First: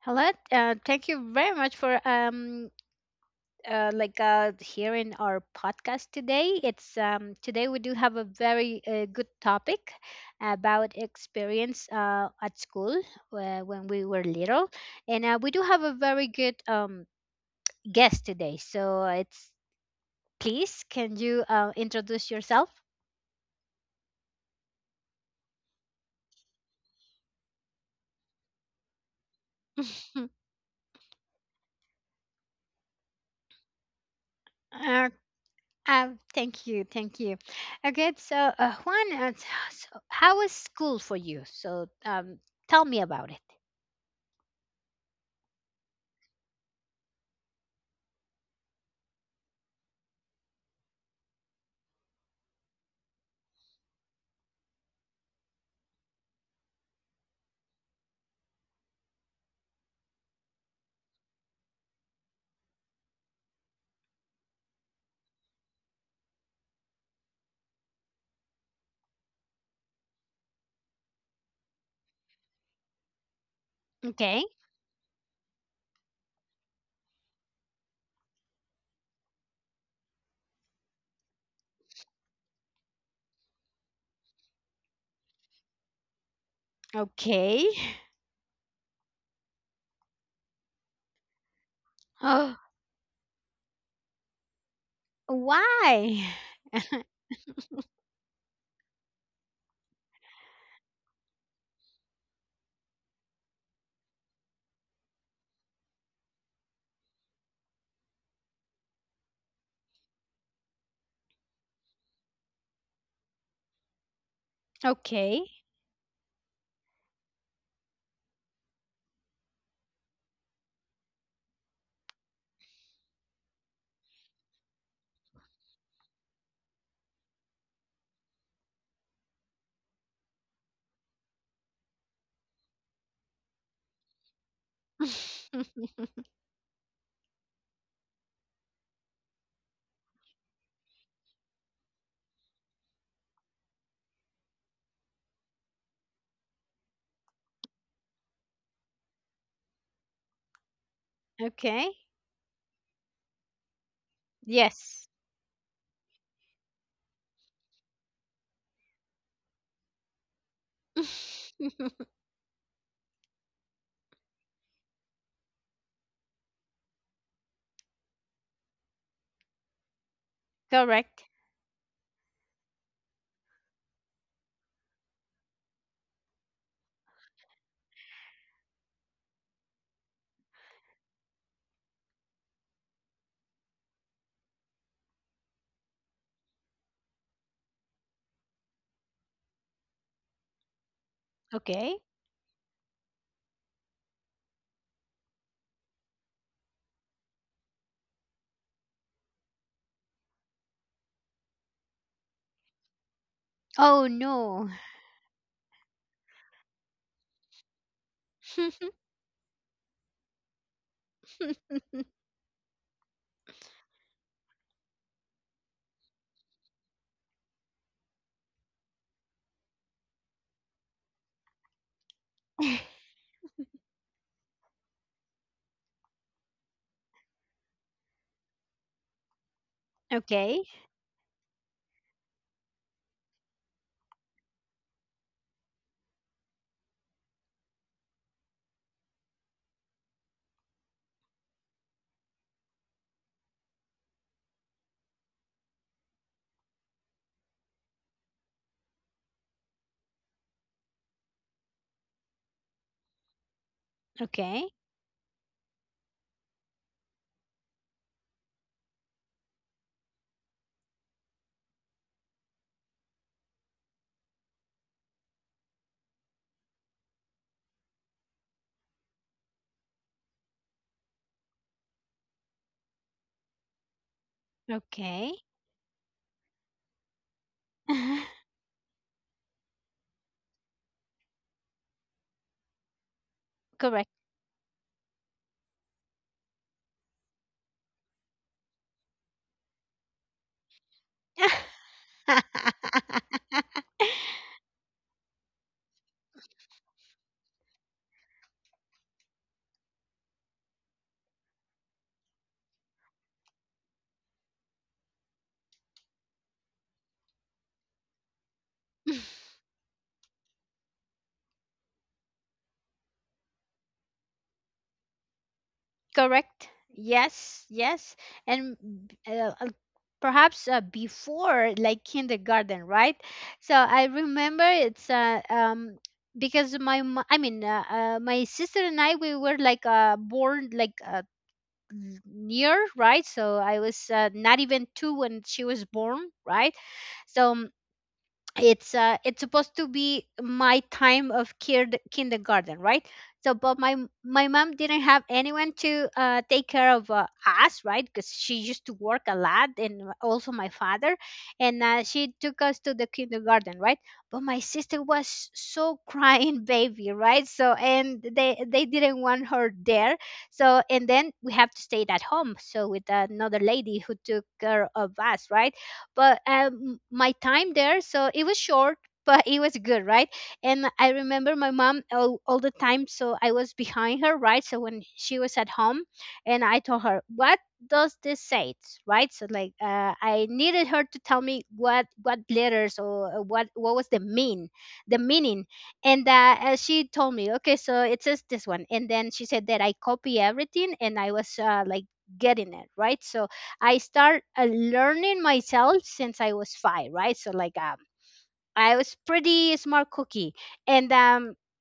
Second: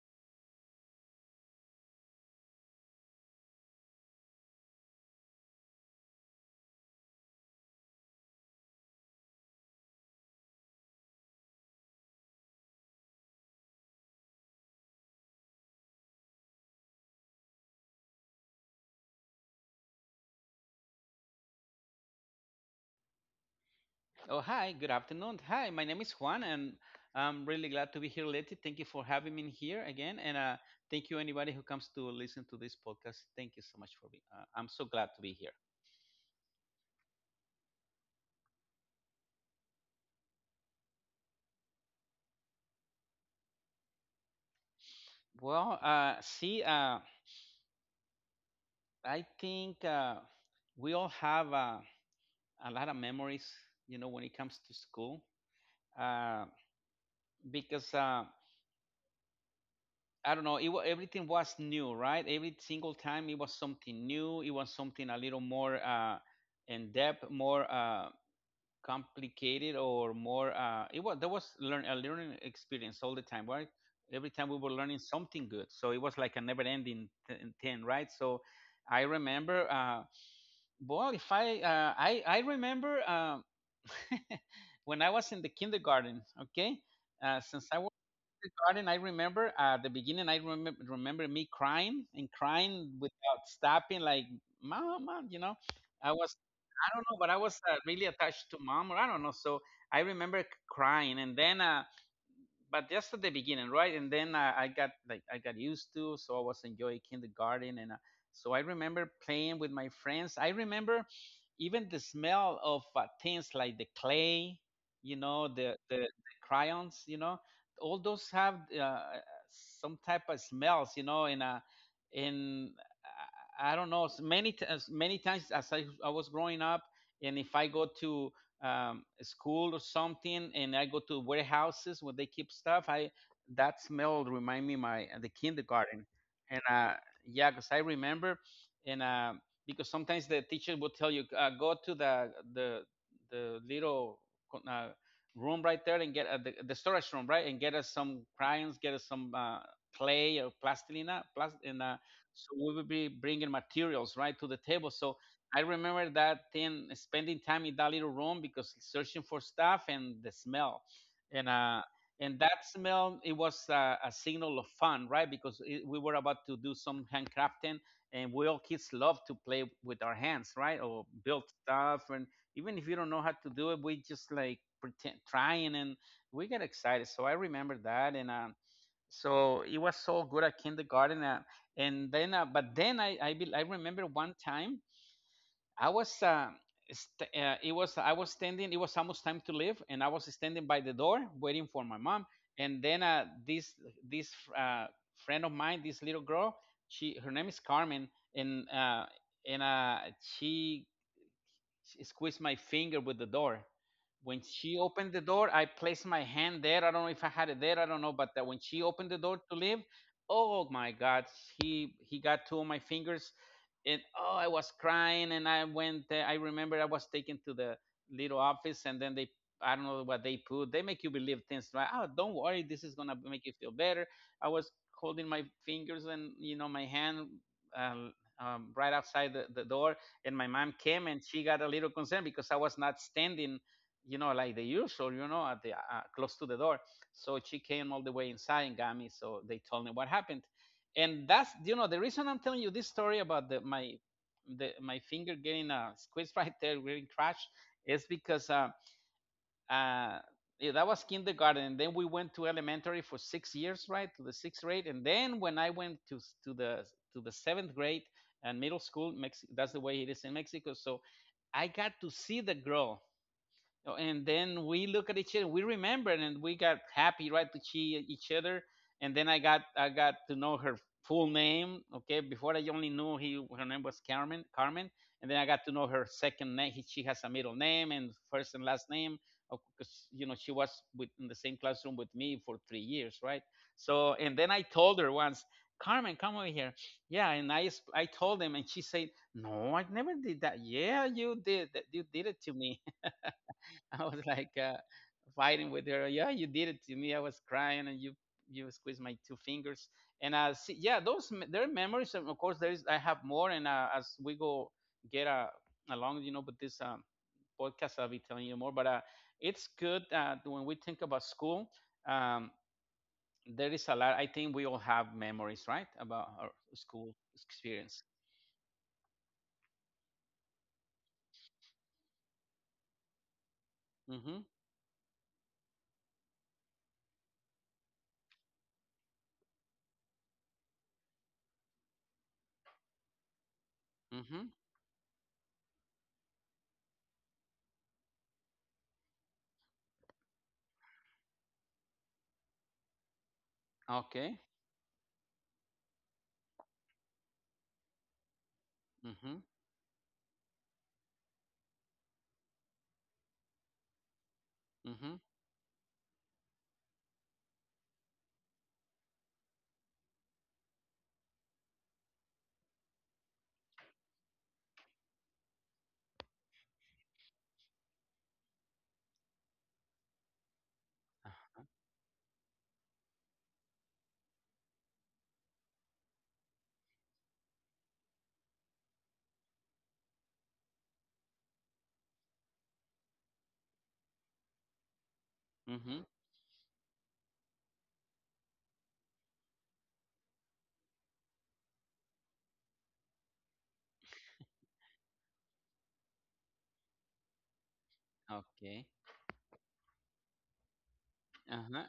Hello, thank you very much for hearing our podcast today. It's today we do have a very good topic about experience at school when we were little, and we do have a very good guest today. So it's please can you introduce yourself? Oh, hi, good afternoon. Hi, my name is Juan, and I'm really glad to be here, Letty. Thank you for having me here again, and thank you anybody who comes to listen to this podcast. Thank you so much for being. I'm so glad to be here. Thank you, thank you. Okay, so Juan, uh, t- so how was school for you? So, tell me about it. Well, uh, see, uh, I think we all have a lot of memories, you know, when it comes to school, uh, because uh, I don't know, everything was new, right? Every single time it was something new. It was something a little more in depth, more. Complicated or more it was there was learn a learning experience all the time, right? Every Okay, time we were learning something good, so it was like a never ending thing, right? So I remember, well if I I remember, when I was in the kindergarten, okay. Okay. Since I was in the garden, I remember, at the beginning, I remember me crying and Oh, crying without stopping, like, mom, mom, you know. I why? was, I don't know, but I was really attached to mom, or I don't know. So I remember crying, and then but just at the beginning, right? And then I got used to, so I was enjoying kindergarten, and so I remember playing with my friends. I remember even the smell of things like the clay, you Okay, know, the crayons, you know, all those have, some type of smells, you know, and and I don't know, as many times as I was growing up, and if I go to school or something, and I go to warehouses where they keep stuff, I, that smell remind me my, the kindergarten, and yeah, because I remember, and because sometimes the teacher will tell you, go to the little co- room right there, and get uh, the storage room, right, and get us some crayons, get us some clay or plastilina, and okay. So we will be bringing materials right to the table. Yes, So I remember that thing, spending time in that little room, because searching for stuff and the smell, and uh, and that smell, it was a signal of fun, right? Because it, we were about to do some handcrafting, and we all kids love to play with our hands, right? Or correct. build stuff, and even if you don't know how to do it, we just like pretend trying, and we get excited. So I remember that, and so it was so good at kindergarten. Uh, and then uh, but then I remember one time I was, st- it was I was standing. It was almost time to leave, and I was standing by the door waiting for my Okay. mom. And then this uh, friend of mine, this little girl, she her name is Carmen, and uh, and she squeeze my finger with the door. Oh When no. she opened the door, I placed my hand there. I don't know if I had it there. I don't know, but that when she opened the door to leave, oh my God, he got two of my fingers, and oh, I was crying. And I went there. I remember I was taken to the little office, and then they, I don't know what they put. They make you believe things like, "Oh, don't worry, this is gonna make you feel better." I was holding my fingers, and you know, my hand, uh, right outside the door, and my Okay, mom came, and she got a little concerned because I was not standing, you know, like the usual, you know, at the, close to the door. So she came all the way inside and got me. So they told me what happened, and that's, you know, the reason I'm telling you this story about my my finger getting squeezed right there, getting crushed, is because, uh, yeah, that was kindergarten. Then we went to elementary for 6 years, right, to the sixth okay, grade. And then when I went to to the the seventh grade and middle school, that's the way it is in Mexico. So I got to see the girl. Oh, and then we look at each other, we remember, and we got happy, right, to see each other. And then I got to know her full name. Okay, before I only knew he her name was Carmen, Carmen. And okay. then I got to know her second name. She has a middle name, and first and last name, because you know, she was with, in the same classroom with me for 3 years, right? Correct. So and then I told her once, Carmen, come over here. Yeah, and I told him, and she said, no, I never did that. Yeah, you did, you did it to me. I was like, fighting with her. Yeah, you did it to me. I was crying, and you squeezed my two fingers. And see, yeah, there are memories. And of course, there is. I have more, and as we go get along, you know, with this podcast, I'll be telling you more. But it's good that when we think about school. Um, there is a lot. I think we all have memories, right, about our Correct. school Yes, experience. yes. And b- uh, uh, perhaps before like kindergarten, right? So I Mm-hmm. remember it's because I mean my sister and I we were like born like near, right? So I was Mm-hmm. not even 2 when she was born, right? So it's supposed to be my time of kid kindergarten, right? So but my Okay. my mom didn't have anyone to take care of us, right? Because she used to work Mm-hmm. a lot, and also my father. And she took us to the kindergarten, right? But my sister Mm-hmm. was so crying baby, right? So and they didn't want her there. So and then we have to stay at home, so with another lady who took care of us, right? But my time there, so it was short, but it was good, right? And I Uh, remember my mom all the time, so I was behind her, right? So when she was at home and I told her, what does this say, right? So like I needed her to tell me what letters, or what was the mean, the meaning. mm-hmm. And she told me okay, so it says this one, and then she said that I copy everything, and I was like getting it, right? So I start learning myself since I was five, right? So like Okay. I was pretty smart cookie, and um, Uh-huh.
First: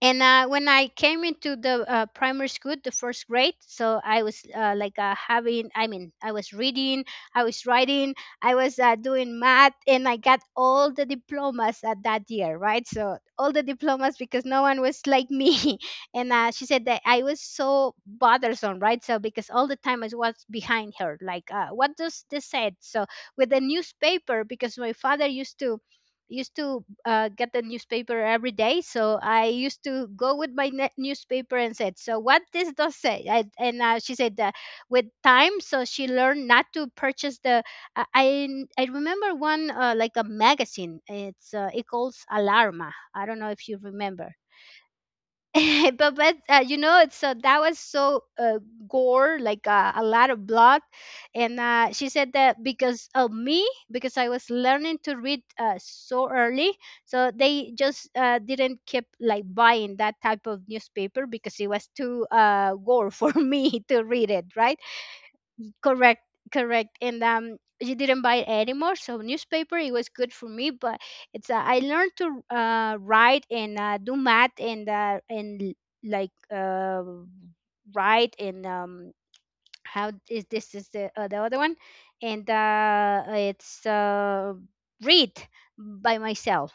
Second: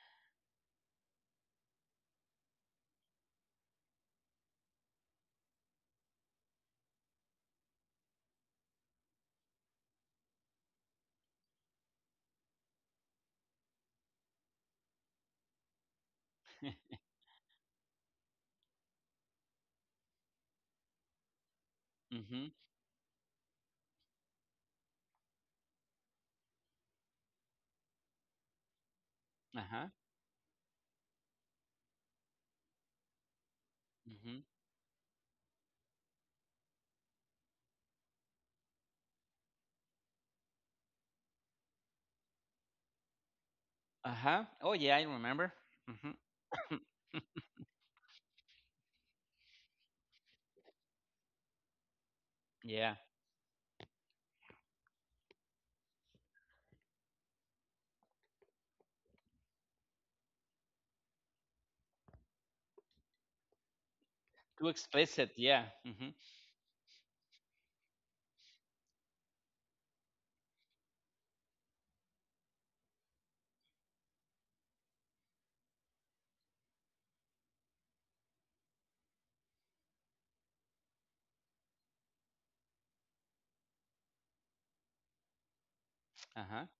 and when I came into the primary school, the first grade, so I was having, I mean, I was reading, I was writing, I was doing math, and I got all the diplomas at that year, right? So all the diplomas, because no one was like me. And she said that I was so bothersome, right? So because all the time I was behind her, like, what does this Mhm. say? So with the newspaper, because my father used to get the newspaper every day, so I used Uh-huh. to go with my newspaper and said so what this does say I, and she said Mhm. With time, so she learned not to purchase the I remember one like a magazine, it calls alarma, I don't know if you remember. Uh-huh. Oh yeah, I remember. Mhm. But you know, so that was so gore, like a lot of blood. And she said that Yeah. because of me, because I was learning to read so early. So they just didn't keep like buying that type of newspaper because it was too gore for me to read it, Too right? explicit. Yeah. Mhm. Correct, correct. And um, you didn't buy it anymore, so newspaper it was good for me. But it's I learned to write and do math and like uh, write and how is this is the other one, and it's read by Uh-huh. myself.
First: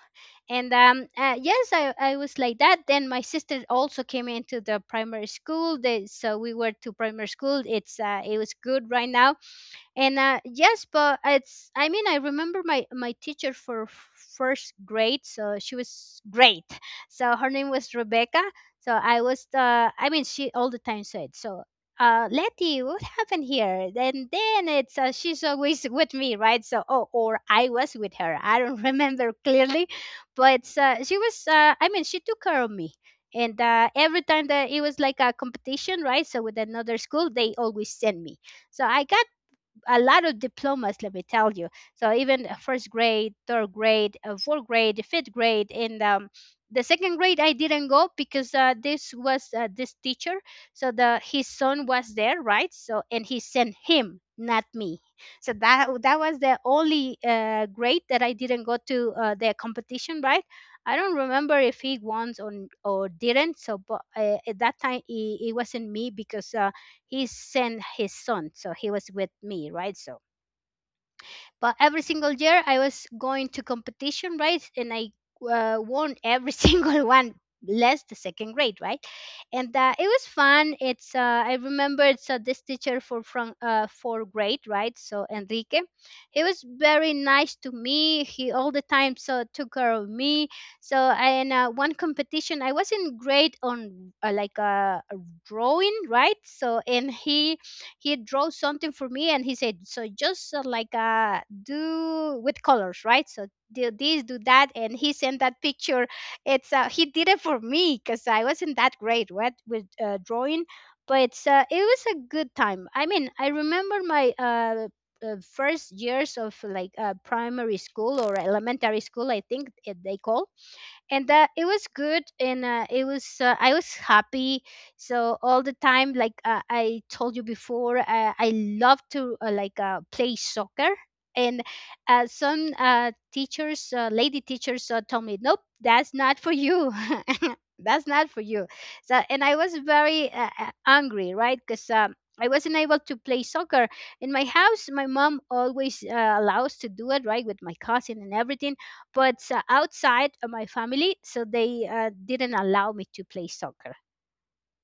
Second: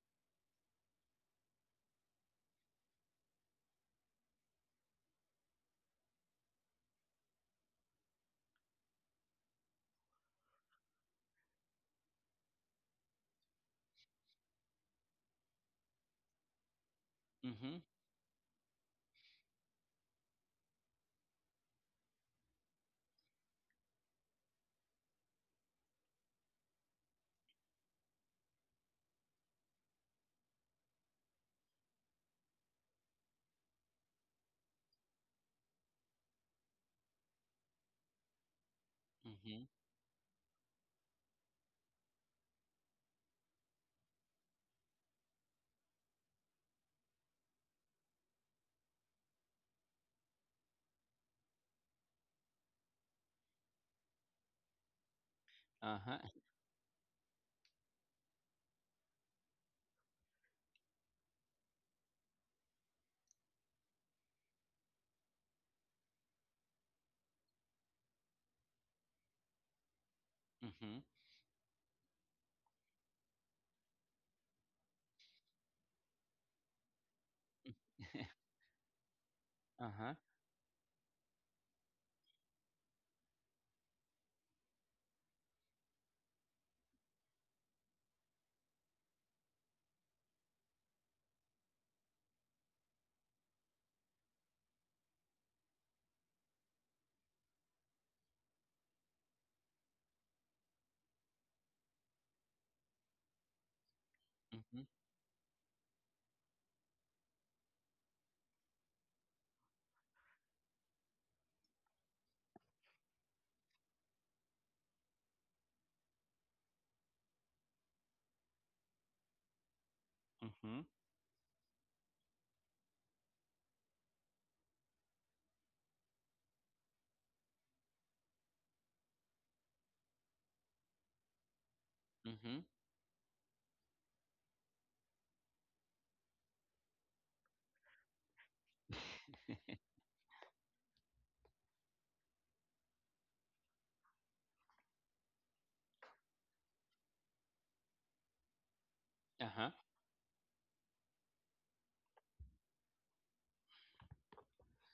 And yes, I was like that, then my sister also came into the primary school they, so we were to primary school, it was good right now. And yes, but it's, I mean, I remember my teacher for first grade, so she was great. So her name Mhm. was Rebecca. So I was I mean, she all the time said, so Letty, what happened here? And then it's she's always with me, right? So, oh, or I was with her. I don't remember clearly, but she was. I mean, she took care of me. And every time that it was like a competition, right? So with another school, they always send me. So I got Mhm. a lot of diplomas, let me tell you. So even first grade, third grade, fourth grade, fifth grade, and the second grade I didn't go, because this teacher. So the his son was there, right? So and he sent him, not me. So that Uh-huh. that was the only grade that I didn't go to the competition, right? I don't remember if he won or didn't. So, but at that time, it wasn't me, because he sent his son, so he was with me, right? So Mhm. but every single year I was going to competition, right? And I won every single one, less the second grade, right? And it Uh-huh. was fun, it's I remember it's this teacher for from for grade, right? So Enrique, he was very nice to me, he all the time so took care of me. So and one competition I wasn't great on drawing, right? So and he drew something for me, and he said, so just do with colors, right? So do this, do that. Mhm. And he sent that picture, it's he did it for me because I wasn't that great, right? With drawing. But it was a good time. I mean, I remember my first years of like primary school or elementary school, I think it, they call. Mhm. And that it was good, and it was I was happy. So all the time, like I told you before, I love to play soccer. And Mhm. some teachers, lady teachers told me nope, that's not for you. That's not for you. So and I was very angry, right? Because I wasn't able to play soccer. In my house, my mom always allows to do it, right? With my cousin and everything. But Uh-huh. Outside of my family, so they didn't allow me to play soccer.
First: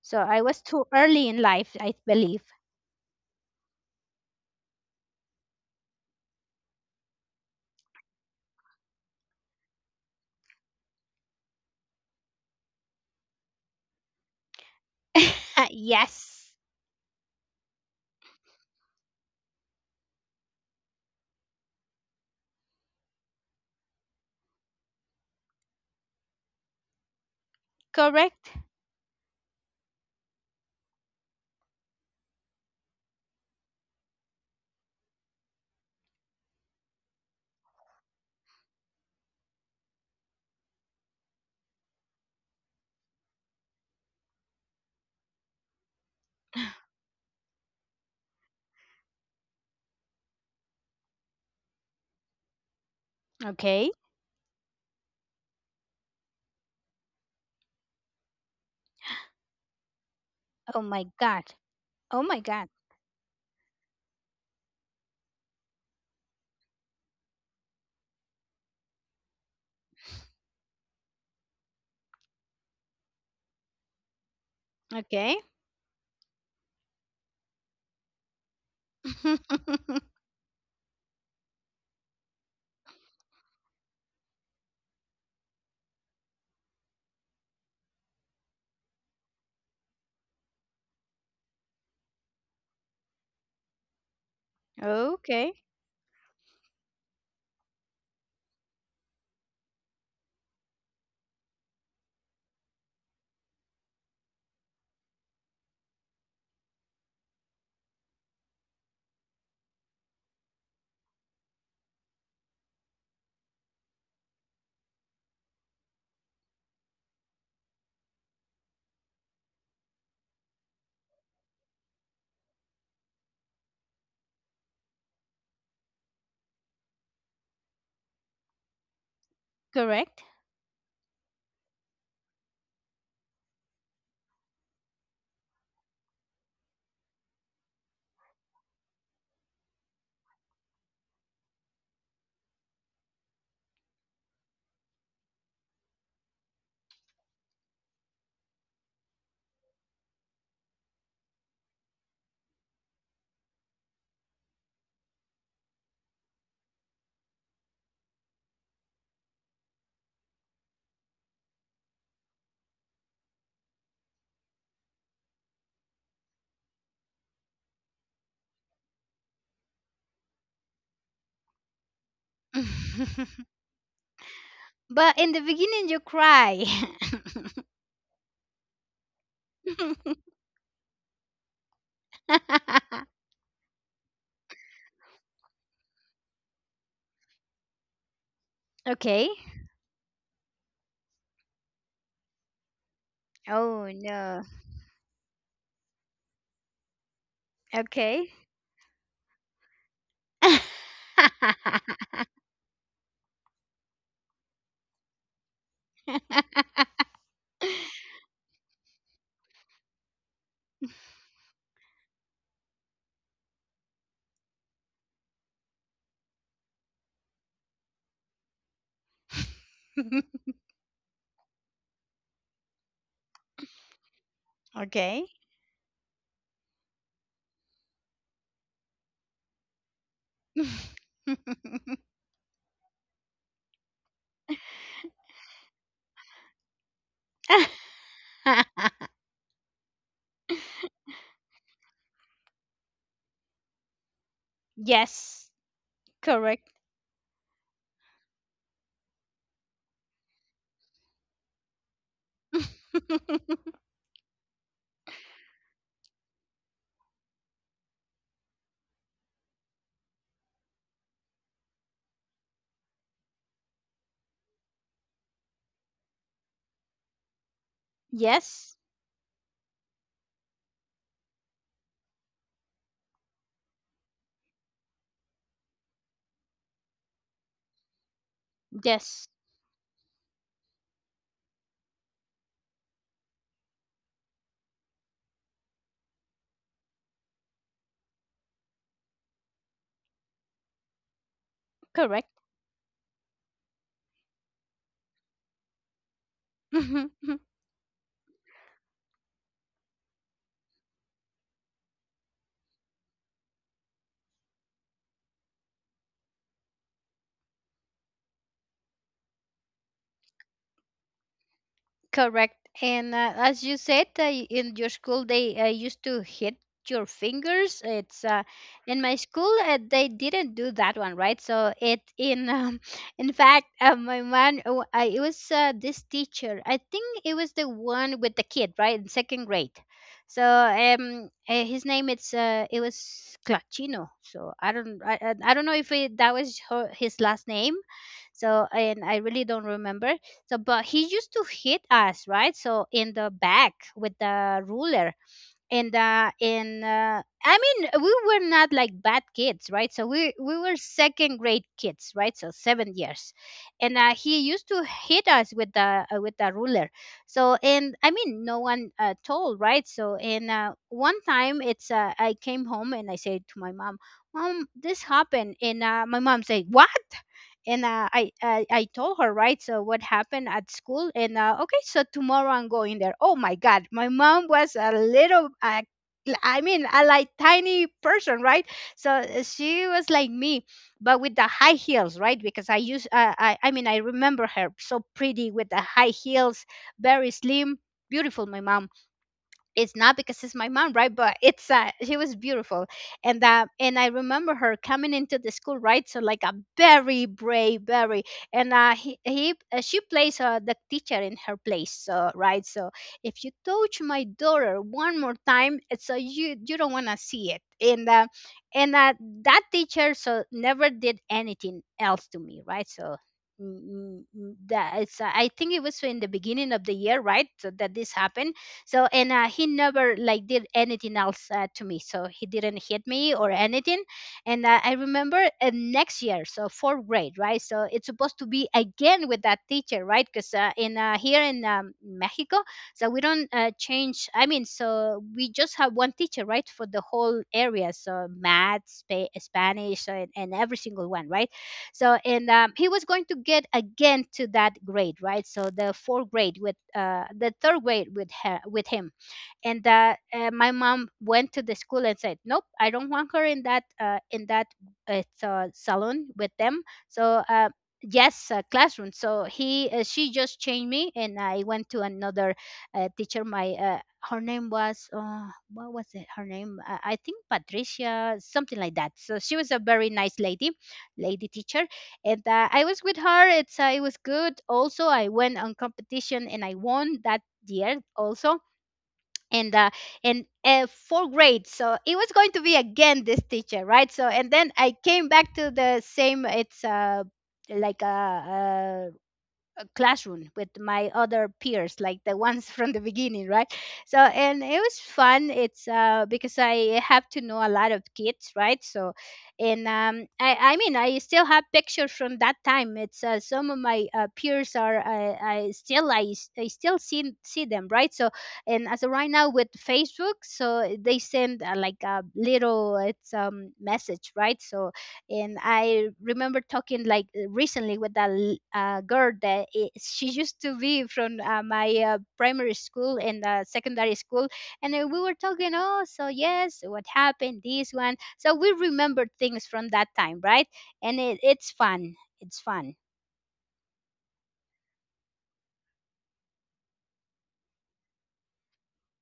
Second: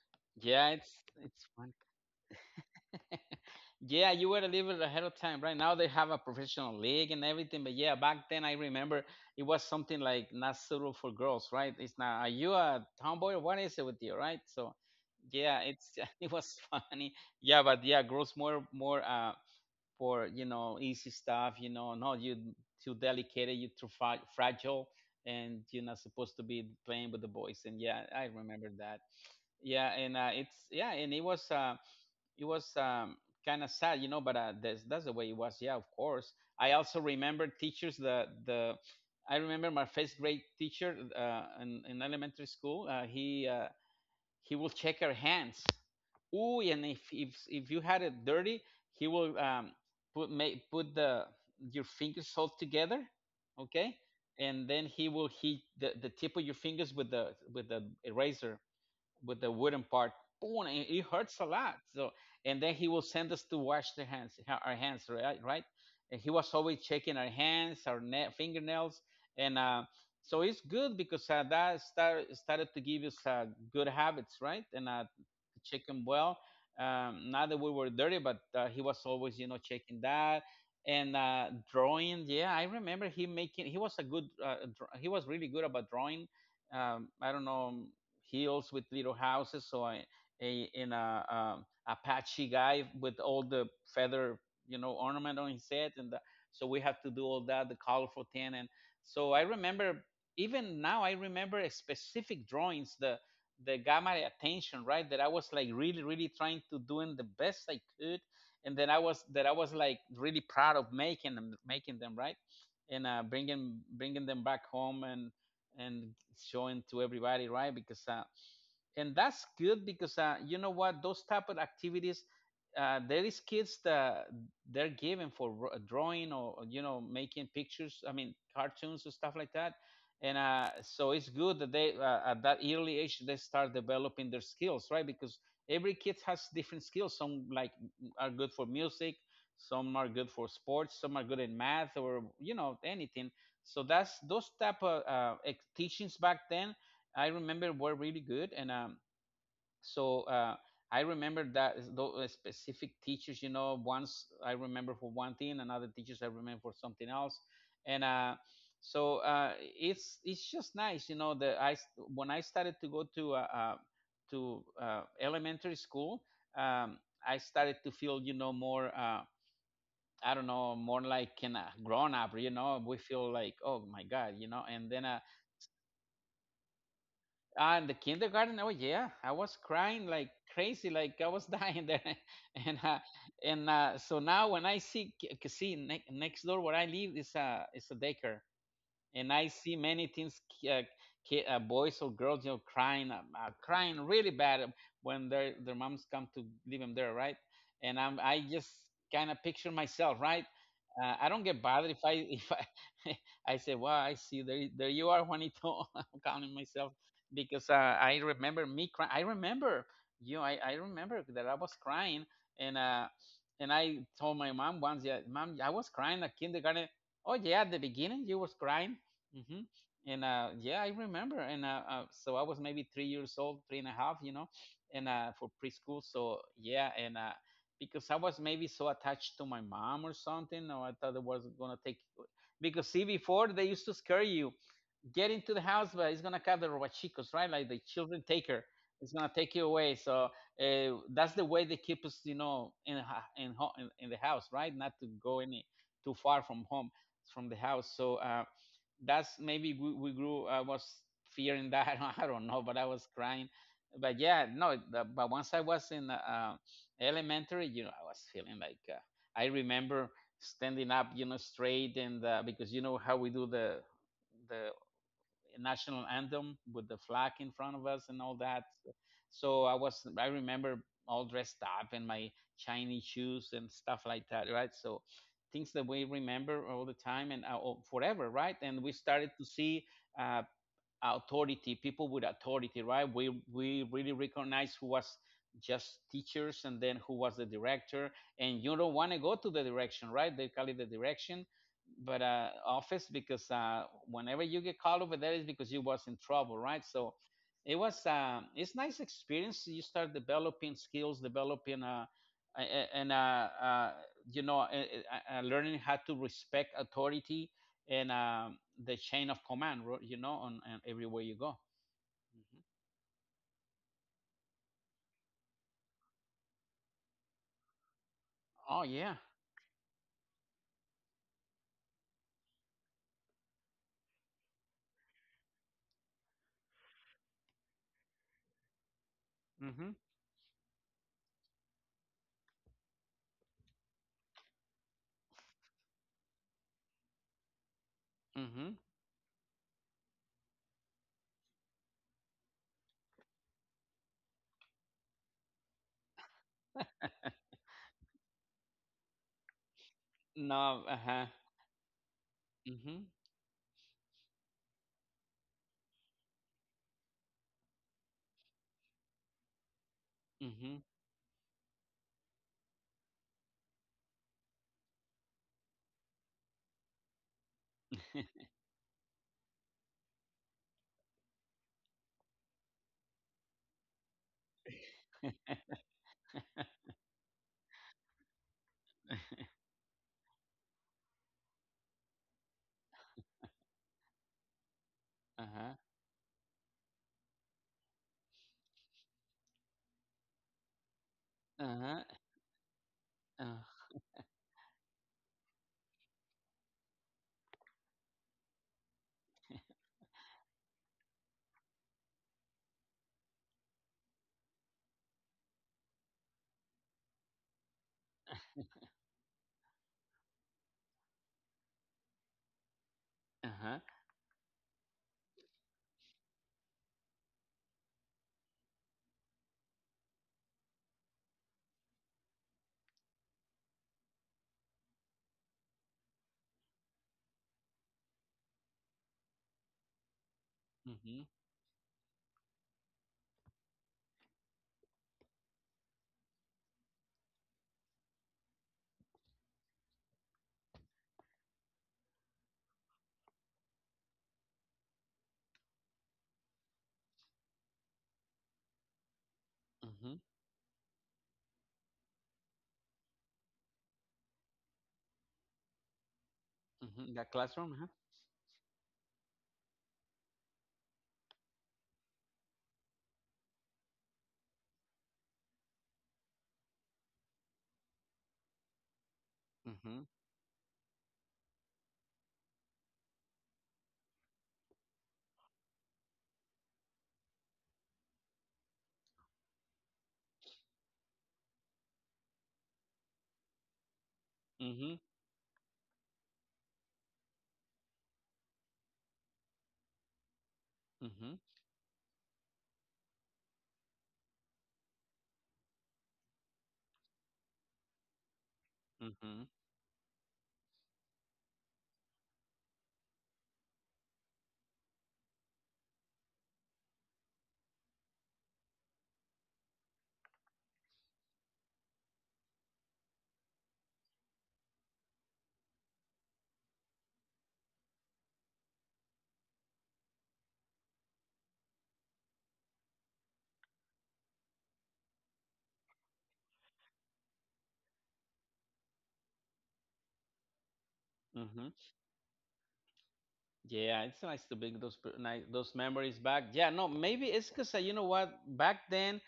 So I was Yeah, too early in it's fun. life, I believe. Yeah, you were a little bit ahead of time. Right now, they have a professional league and everything. But yeah, back then, I remember it was something like not suitable for girls, right? It's not, are you a tomboy? What is it with you, right? So, yeah, it's it Yes, was funny. Yeah, but yeah, girls more more for, you know, easy stuff. You know, no, you too delicate, you too fragile, and you're not supposed to be playing with the boys. And yeah, I correct. remember that. Yeah, and it's, yeah, and it was. It was, kind of sad, you know, but that's the way it was. Yeah, of course. I also remember teachers. The I remember my first grade teacher, in elementary school. He will check her hands. Ooh, and if you had it dirty, he will, put, make, put the, your fingers all together, Okay. okay, and then he will hit the tip of your fingers with the eraser, with the wooden part. Boom, Oh and my it hurts a god, lot. So, oh my and god. then he will send us to wash the hands, our hands, right? Right? And he was always checking our hands, our fingernails, and so it's good because uh, started to give us good habits, right? And Okay. chicken well. Not that we were dirty, but he was always, you know, checking that, and drawing. Yeah, I remember him making. He was a good. He was really good about drawing. I don't know, hills with little houses. So I, a in a Apache guy with all the feather, you know, ornament on Okay, his head, and the, so we have to do all that, the colorful thing, and so I remember, even now I remember specific drawings, the that got my attention, right? That I was like really, really trying to doing the best I could, and then I was like really proud of making them right, and uh, bringing them back home, and showing to everybody, right? Because and that's good because you know what, those type of activities. There is kids that they're given for drawing, or you know, making pictures. I mean, cartoons and stuff like that, correct. and so it's good that they, at that early age, they start developing their skills, right? Because every kid has different skills. Some like are good for music, some are good for sports, some are good in math, or, you know, anything. So that's those type of teachings back then, I remember, were really good. And so uh, I remember that is specific teachers, you know, once I remember for one thing, another teachers I remember for something else, and it's just nice, you know. When I started to go to elementary school, um, I started to feel, you know, more. I don't know, more like in a grown up, you know, we feel like, oh my God, you know, But in the beginning you cry. and the kindergarten. Oh yeah, I was crying like crazy, like I was dying there, and uh, and so now when I see see next door where I live is a daycare, Okay. and I see many things, boys or girls, you know, crying, Oh crying really no. bad, when their moms come to leave them there, right? And I'm Okay. I just kind of picture myself, right? I don't get bothered. If I I say, "Wow, I see there you are, Juanito." I'm counting myself because I remember me crying. I remember, you know, I remember that I was crying, and uh, and I told my mom once, "Yeah, mom, I was crying at kindergarten." Oh yeah, at the beginning you was crying. Hmm. And yeah, I remember. And So I was maybe 3 years old, three and a half, you know, and Okay. For preschool. So yeah, and because I was maybe so attached to my mom or something, or I thought it was gonna take. Because see, before they used to scare you, get into the house, but it's gonna come the robachicos, right? Like the children take her, it's gonna take you away. So that's the way they keep us, you know, in the house, right? Not to go Yes, any too far from correct. home, from the house. So. That's maybe we grew. I was fearing that, I don't know, but I was crying. But yeah, no, but once I was in elementary, you know, I was feeling like, I remember standing up, you know, straight, and because you know how we do the national anthem with the flag in front of us and all that. Yes, So I remember all dressed up in my Chinese shoes and stuff like that, right? So things that we remember all the time, and oh, forever, right? And we yes, started to see uh, authority, people with authority, right? We really recognize who was just teachers and then who was the director, and you don't want to go to the direction, right? They call it the direction, but correct. Office, because whenever you get called over there is because you was in trouble, right? So it was it's nice experience. You start developing skills, developing, a- and uh, you know, learning how to respect authority, and the chain of command, you know, on everywhere you go. Correct. Hmm. And as you said, in your school they used to hit your fingers. It's Oh In yeah. my school they didn't do that one, right? So it in in fact, my man, I, it was this teacher. I think it was the one with the kid, right, in second grade. Mm-hmm. So his name it was Clachino. So I don't I don't know if it, that was her, his last name. So Mm-hmm. and I really don't remember. So but he used to hit us, right? So in the back with the ruler. And in I mean, we were not like bad kids, right? So we were No. Uh huh. second grade kids, right? So 7 Mm-hmm. years. And he used to hit us with the ruler. So and I mean no one told, right? So and Mm-hmm. one time it's I came home and I said to my mom, mom this happened. And my mom said what. And uh, I, I i told her, right? So what happened at school. And okay, so tomorrow I'm going there. Oh my god, my mom was a little I mean a like tiny person, right? So she was like me, but with the high heels, right? Because I use I mean I remember her so pretty with Uh-huh. the high heels, very slim, beautiful my mom. It's not because it's my mom, right? But it's Uh-huh. She was beautiful. And that, Uh-huh. and I remember her coming into the school, right? So like a very brave, very. And he she plays the teacher in her place, so right? So if you touch my daughter one more time, it's so you don't want to see it. And and uh, that teacher so never did anything else to me, right? So Uh huh. mm, mm, mm, that it's I think it was in the beginning of the year, right? So that this happened. So and he never like did anything else to me, so he didn't hit me or anything. And I remember next year, so fourth grade, right? So it's supposed to be again with that teacher, right? Because in Mm-hmm. here in Mexico. So we don't change, I mean, so we just have one teacher, right, for the whole area. So math, Spanish, and every single one, right? So and he was going to get again to that grade, right? So the fourth grade with the third grade, with her, with him. And Mm-hmm. that my mom went to the school and said, nope, I don't want her in that salon with them. Mm-hmm. That So classroom, huh? yes, classroom. So he she just changed me and I went to another teacher. My her name was what was it, her name? I think Patricia, something like that. So she was a Mm-hmm. very nice lady teacher. And I was with her. It was good. Also I went on competition and I won that year also. And uh, and uh, fourth grade, so it was going to be again this teacher, right? So and then Mm-hmm. I came back to the same. It's like a, classroom with my Mm-hmm. other peers, like the ones from the beginning, right? So, and it was fun. It's because I have to know a lot of kids, right? So, Mm-hmm. and I mean, I still have pictures from that time. It's some of my peers are. I still I still see them, right? So, and as of right now with Facebook, so they send like a little it's message, right? So and I remember talking like recently with a girl that I she used to be from my primary school and secondary school, and we were talking. Oh, so yes, what happened? This one. So we remembered things from that time, right? And it, Mm-hmm. it's fun. It's fun. Yeah, it's nice to bring those memories back. Yeah, no, maybe it's because, you know what? Back then,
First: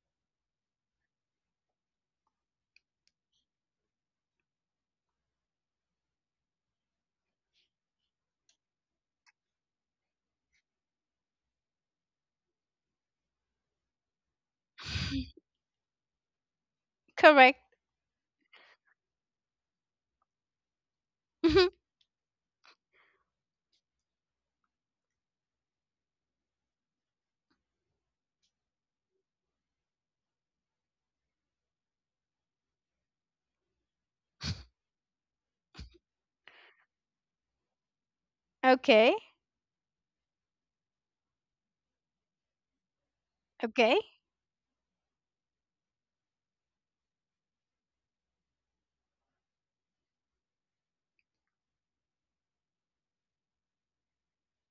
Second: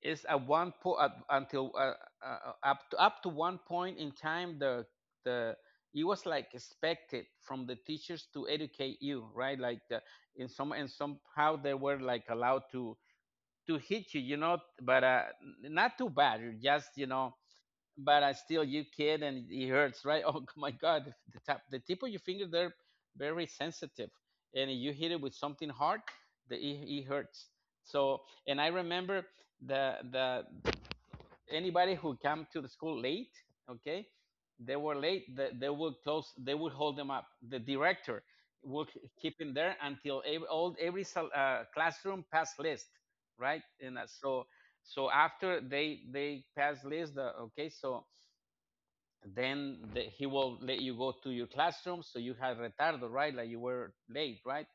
it's at one point, until up to up to one point in time, the it was like expected from the teachers to educate you, right? Like in some and somehow they were like allowed to hit you, you know, but, not too bad. You Just, you know, Correct. but I still you kid and it hurts, right? Oh, my God, Mhm. the tip of your finger they're very sensitive, and if you hit it with something hard, the it, it hurts. So, and I remember the anybody who came to the school late, okay, they were late. They would close. They would hold them up. The director would Okay. keep him there until every classroom pass list, right? And Okay. so so after they pass list, okay. So then he will let you go to your classroom, so you had retardo, right? Like you were late, right?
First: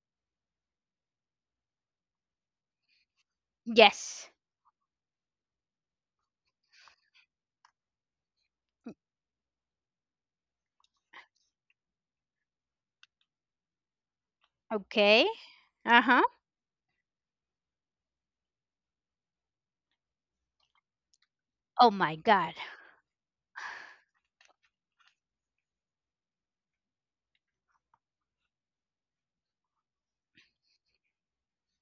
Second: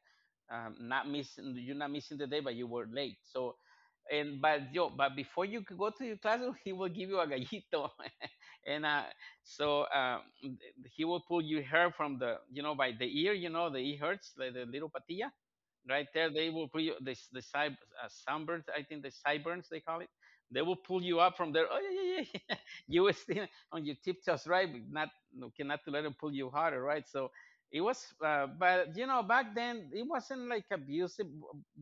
not missing, you're not missing the day, but you were late. So, Yes. and but yo but before you could go to your classroom, he will give you a gallito, and so he will pull your hair from the, you know, by the ear. You know the ear hurts, like the little Okay. patilla Uh right huh. there. They will pull you the side, sunburns, I think the sideburns they call it. They will pull you up from there. Oh Oh yeah, my yeah, god. yeah. You were still on your tiptoes, right? But not, no, cannot to let them pull you harder, right? So it was, but you know, back then it wasn't like abusive.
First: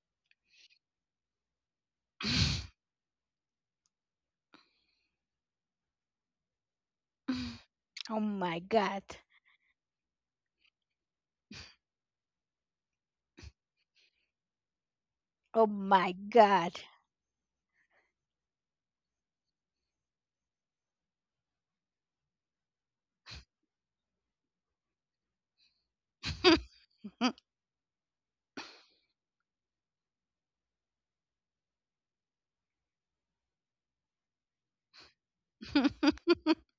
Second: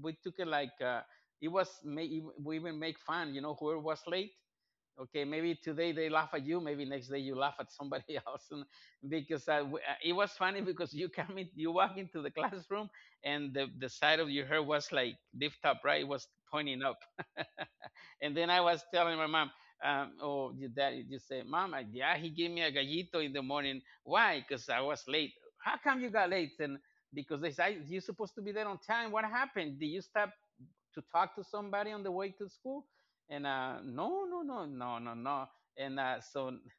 We took it like, we even make fun, you know, whoever was late. Okay, maybe today they laugh at you, maybe next day you laugh at somebody Oh else. my And god. Because it was funny because you come in, you walk into the classroom, and the side of your hair was like lift Oh up, right? It my was god. pointing up. And then I was telling my mom, oh your dad, you say, mom, yeah, he gave me a gallito in the morning. Why? Because I was late. How come you got late? And Because they said you're supposed to be there on time. What happened? Did you stop to talk to somebody on the way to school? And No, no, no, no, no, no. and so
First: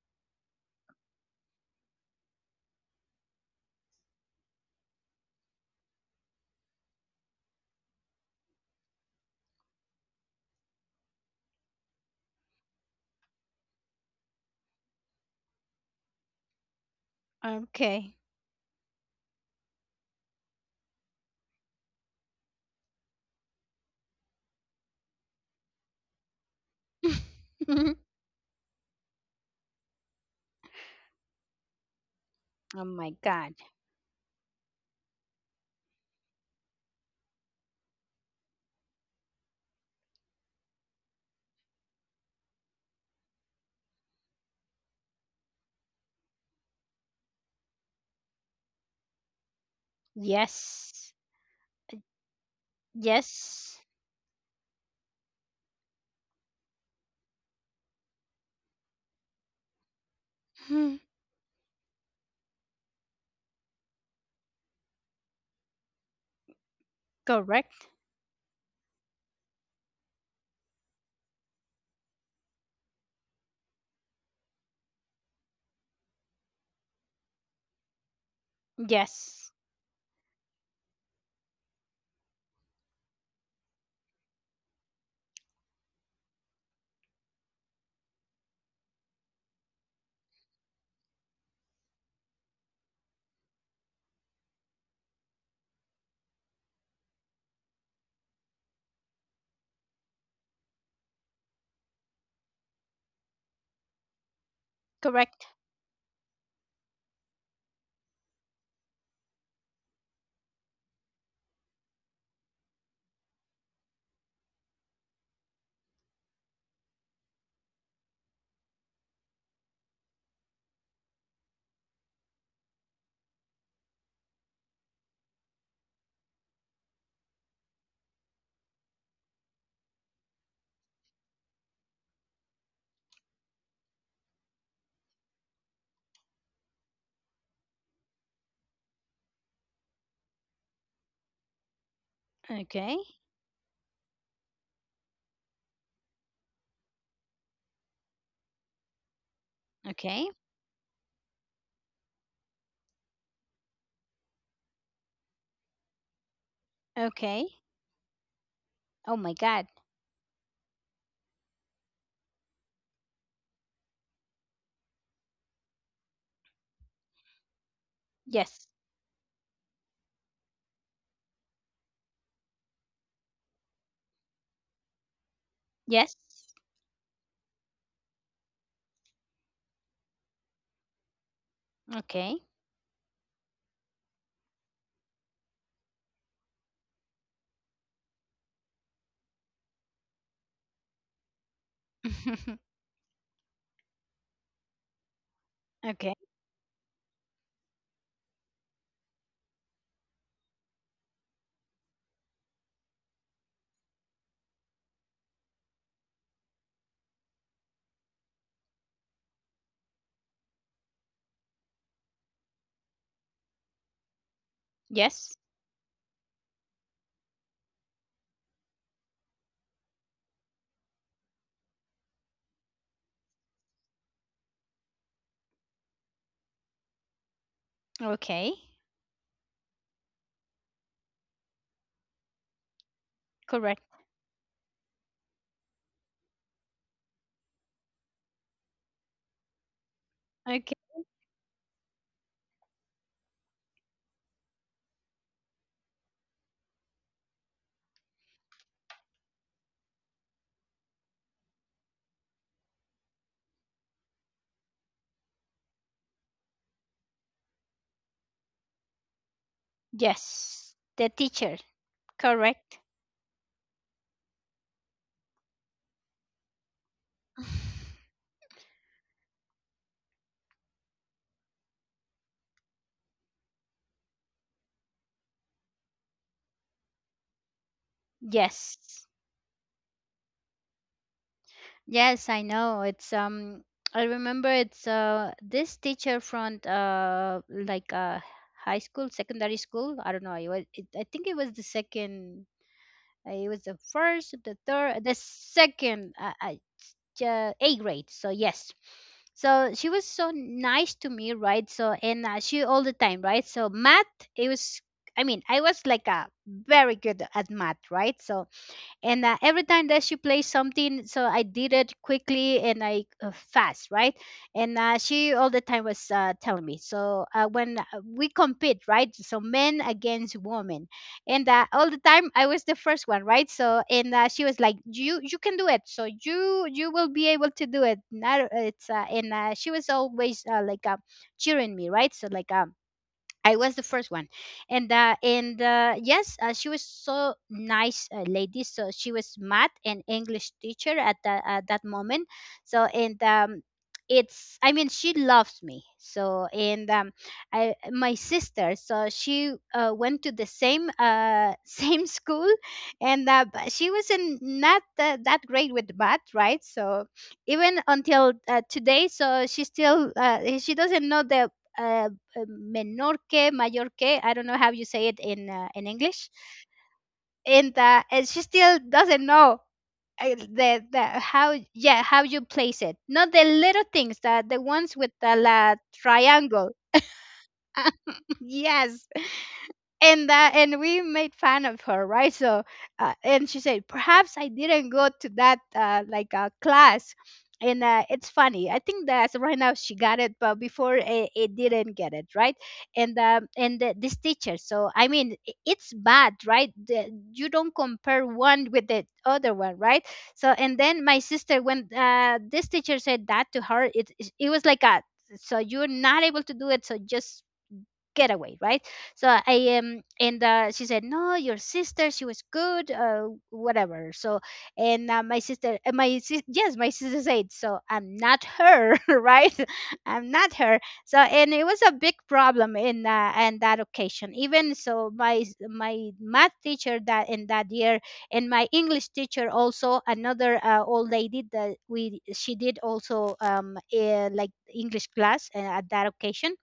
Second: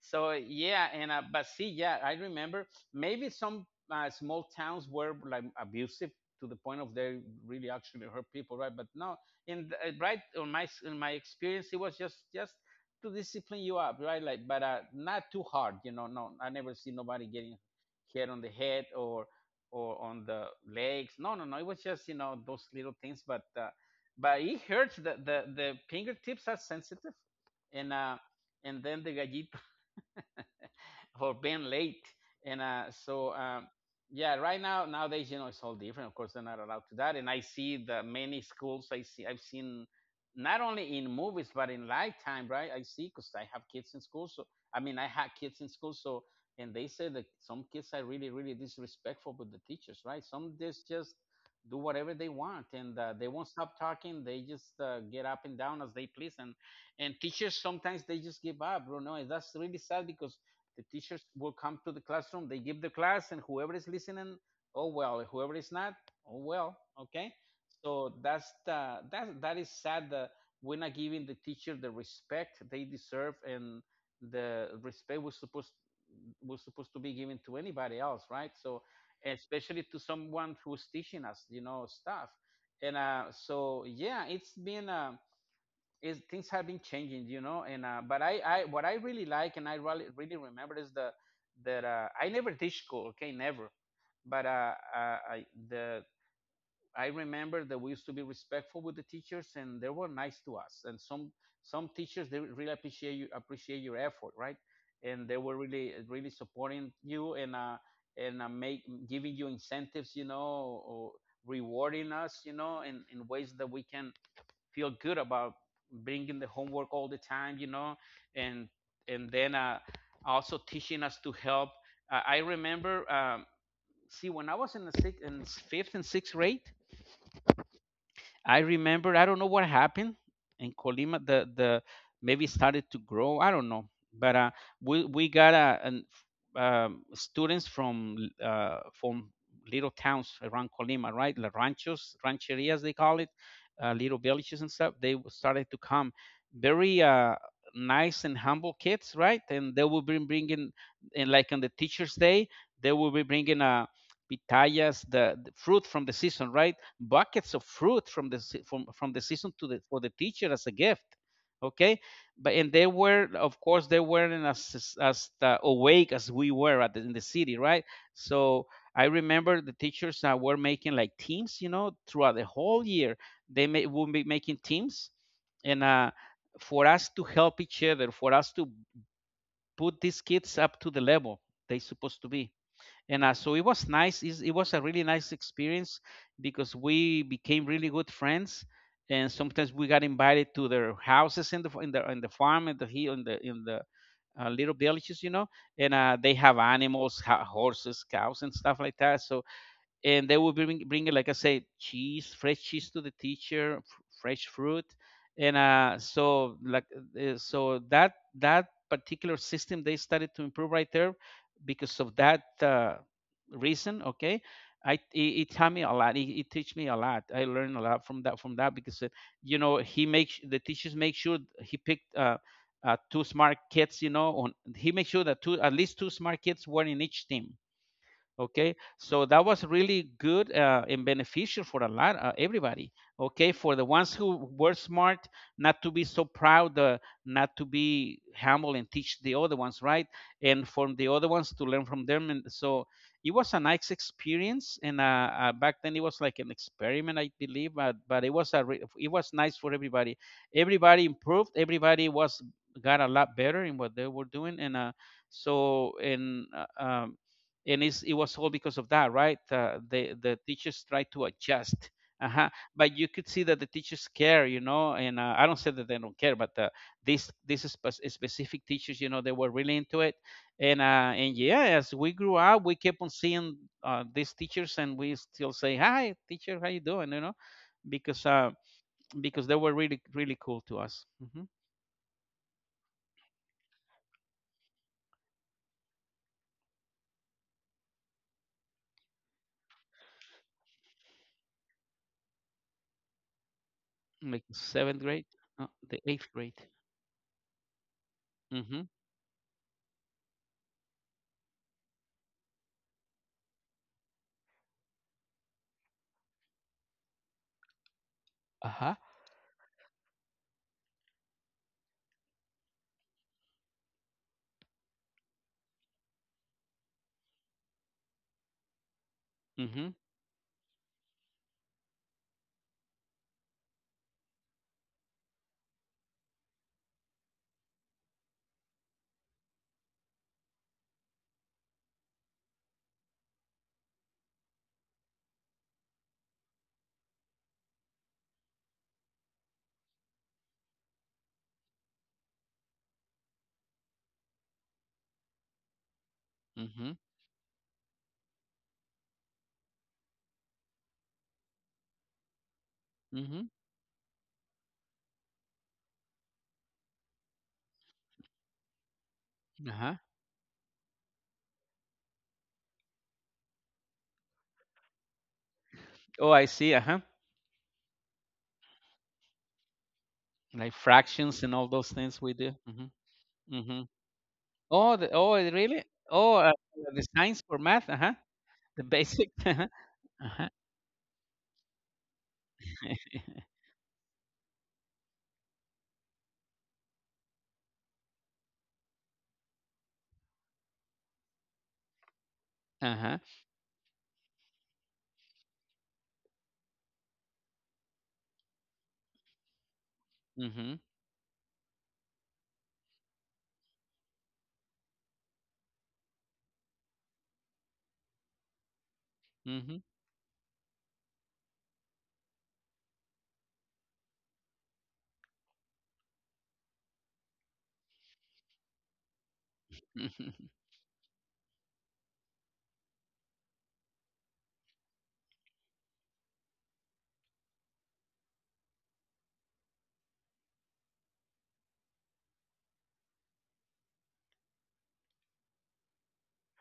so Yeah, and but see, yeah, I remember maybe some, small towns were like abusive, to the point of they really actually hurt people, right? But no, in right on my in my experience, it was just to discipline you up, right? Like but, not too hard, you know. No, I never see nobody getting Okay. hit on the head, or on the legs. No, no, no. It was just, you know, those little things. But, but it hurts. The fingertips are sensitive. and oh uh and then the gallito for being late. And uh, my so, god. um, yeah, right now, nowadays, you know, it's all different. Of course, they're not allowed to that. And I see the many schools. I've seen not only in movies but in lifetime, right? I see because I have kids in school. So I mean, I had kids in school. So, and they say that some kids are really, really disrespectful with the teachers, right? Some just Yes. just do whatever they want, and they won't stop Yes. talking. They just, get up and down as they please. And and teachers sometimes they just give up, you know, and that's really sad, because the Hmm. teachers will come to the classroom, they give the class, and whoever is listening, oh well, whoever is not, oh well, okay. Correct. So that's the, that that is sad that we're not giving the teacher the respect they deserve, and the respect was supposed to be given to anybody else, right? So Yes. especially to someone who's teaching us, you know, stuff. And so Yeah, it's been a, is, things have been changing, you know. And But I, what I really like and I really really remember is the that, I never teach school, okay, never. But I the I remember that we used to be respectful with the teachers and they were nice to us. And some teachers, they really appreciate you, appreciate your effort, right? And they Correct. were really really supporting you, and make giving you incentives, you know, or rewarding us, you know, in ways that we can feel good about, bringing the homework all the time, you know, and and then also teaching us to help. I remember, see, when I was in fifth and sixth grade, I remember, I don't know what happened in Colima. The Maybe it started to grow. I don't know, but, we got students from, from little towns around Colima, right? La ranchos, rancherias they Okay. call it, little villages and stuff. They started to come, very, nice and humble kids, right? And they will be Okay. bringing, and like on the Teachers' Day, they will be bringing, pitayas, the fruit from the season, right? Okay. Buckets of fruit from the from Oh the my season to god. the for the teacher as a gift. Okay, but and they were, of course, they weren't as awake as we were at in the city, right? So Yes. I remember the teachers were making like teams, you know, throughout the whole year. They would be making teams, and Yes. for us to help each other, for us to put these kids up to the level they supposed to Okay. be. And uh, so it was nice. It was a really nice experience because we became really good friends, and sometimes we got invited to their houses in in the farm and the hill in the little villages, you know. and okay. uh, they have animals, horses, cows and stuff like that. And they would bring, like I said, cheese, fresh cheese to the teacher, fresh fruit, and so like so that that particular system they started to improve right there because of that reason. Okay, Yes. It taught me a lot. It teach me a lot. I learned a lot from that, from that, because you know, he makes the teachers make sure he picked. Two smart kids, you know, on, he made sure that two, at least two smart kids were in each team. Okay. Okay, so that was really good and beneficial for a lot, everybody. Okay, for Correct. the ones who were smart, not to be so proud, not to be humble and teach the other ones, right, and Okay. from the other ones to learn from them. And so It was a nice experience, and back then it was like an experiment, I believe, but it was a it was nice for everybody. Everybody improved, everybody was got a lot better in what they were doing. And uh, so and uh, um, and it's, it was all because of that, right? The Yes. teachers The tried to teacher. adjust. Uh-huh. Correct. But you could see that the teachers care, you know, and I don't say that they don't care, but this is specific teachers, you know. They were really into it. And yeah, as we grew up, we kept on seeing these teachers, and we still say hi, teacher, how you doing, you know? because uh yes. because they were really, really cool to us. Hmm. Yes, I know. It's I remember it's this teacher from high school, secondary school. I don't know. I think it was the second. It was the first, Like the third, seventh the grade, the second eighth grade. ja- A grade. So yes. Mm-hmm. So she was so nice to me, right? So and she all the time, right? So math, it was, I mean, I was like a very good at math, right? So Uh-huh. and every time that she plays something, so I did it quickly and I fast, right? And she all the time was telling me. So when we compete, right? So men Mm-hmm. against women, and all the time I was the first one, right? So and she was like, you can do it, so you will be able to do it, not it's and she was always like cheering me, right? So like I was the first one, and yes, she was so nice lady. So she was math and English teacher at that moment. So and it's I mean she loves me. So and Mm-hmm. I my sister. So she went to the same same school, and Mm-hmm. but she was in not that great with math, right? So even until today, so she Uh-huh. still she doesn't know the uh, menor que, mayor que. I don't know how you say it in English. Oh, I see. Uh huh. And and she still doesn't know Like the fractions how, and all those yeah, how things we you do. place it. Hmm. Not the little Hmm. things, the ones with the Oh, la really? Oh, uh, triangle. the signs for math. Uh huh. The yes, basic. Uh and huh. that and we made fun of her, right? So and she said, perhaps I didn't go to that class. And it's funny. I think that right now she got it, but before it didn't get it, right? Uh huh. And Uh huh. And the, this teacher. So I mean, it's bad, right? The, you don't compare one with the other one, right? So and Mm-hmm. then my sister, when this teacher said that to her, it was like a, so you're not able to do it, so just getaway, right? So I Mm-hmm. And she said, no, your sister, she was good, whatever. So and my sister, my my sister said, so I'm not her, right? I'm not her. So and it was a big problem in and that occasion. Even so, my math teacher that in that year, and my English teacher, also another old lady that we she did also like English class at that occasion.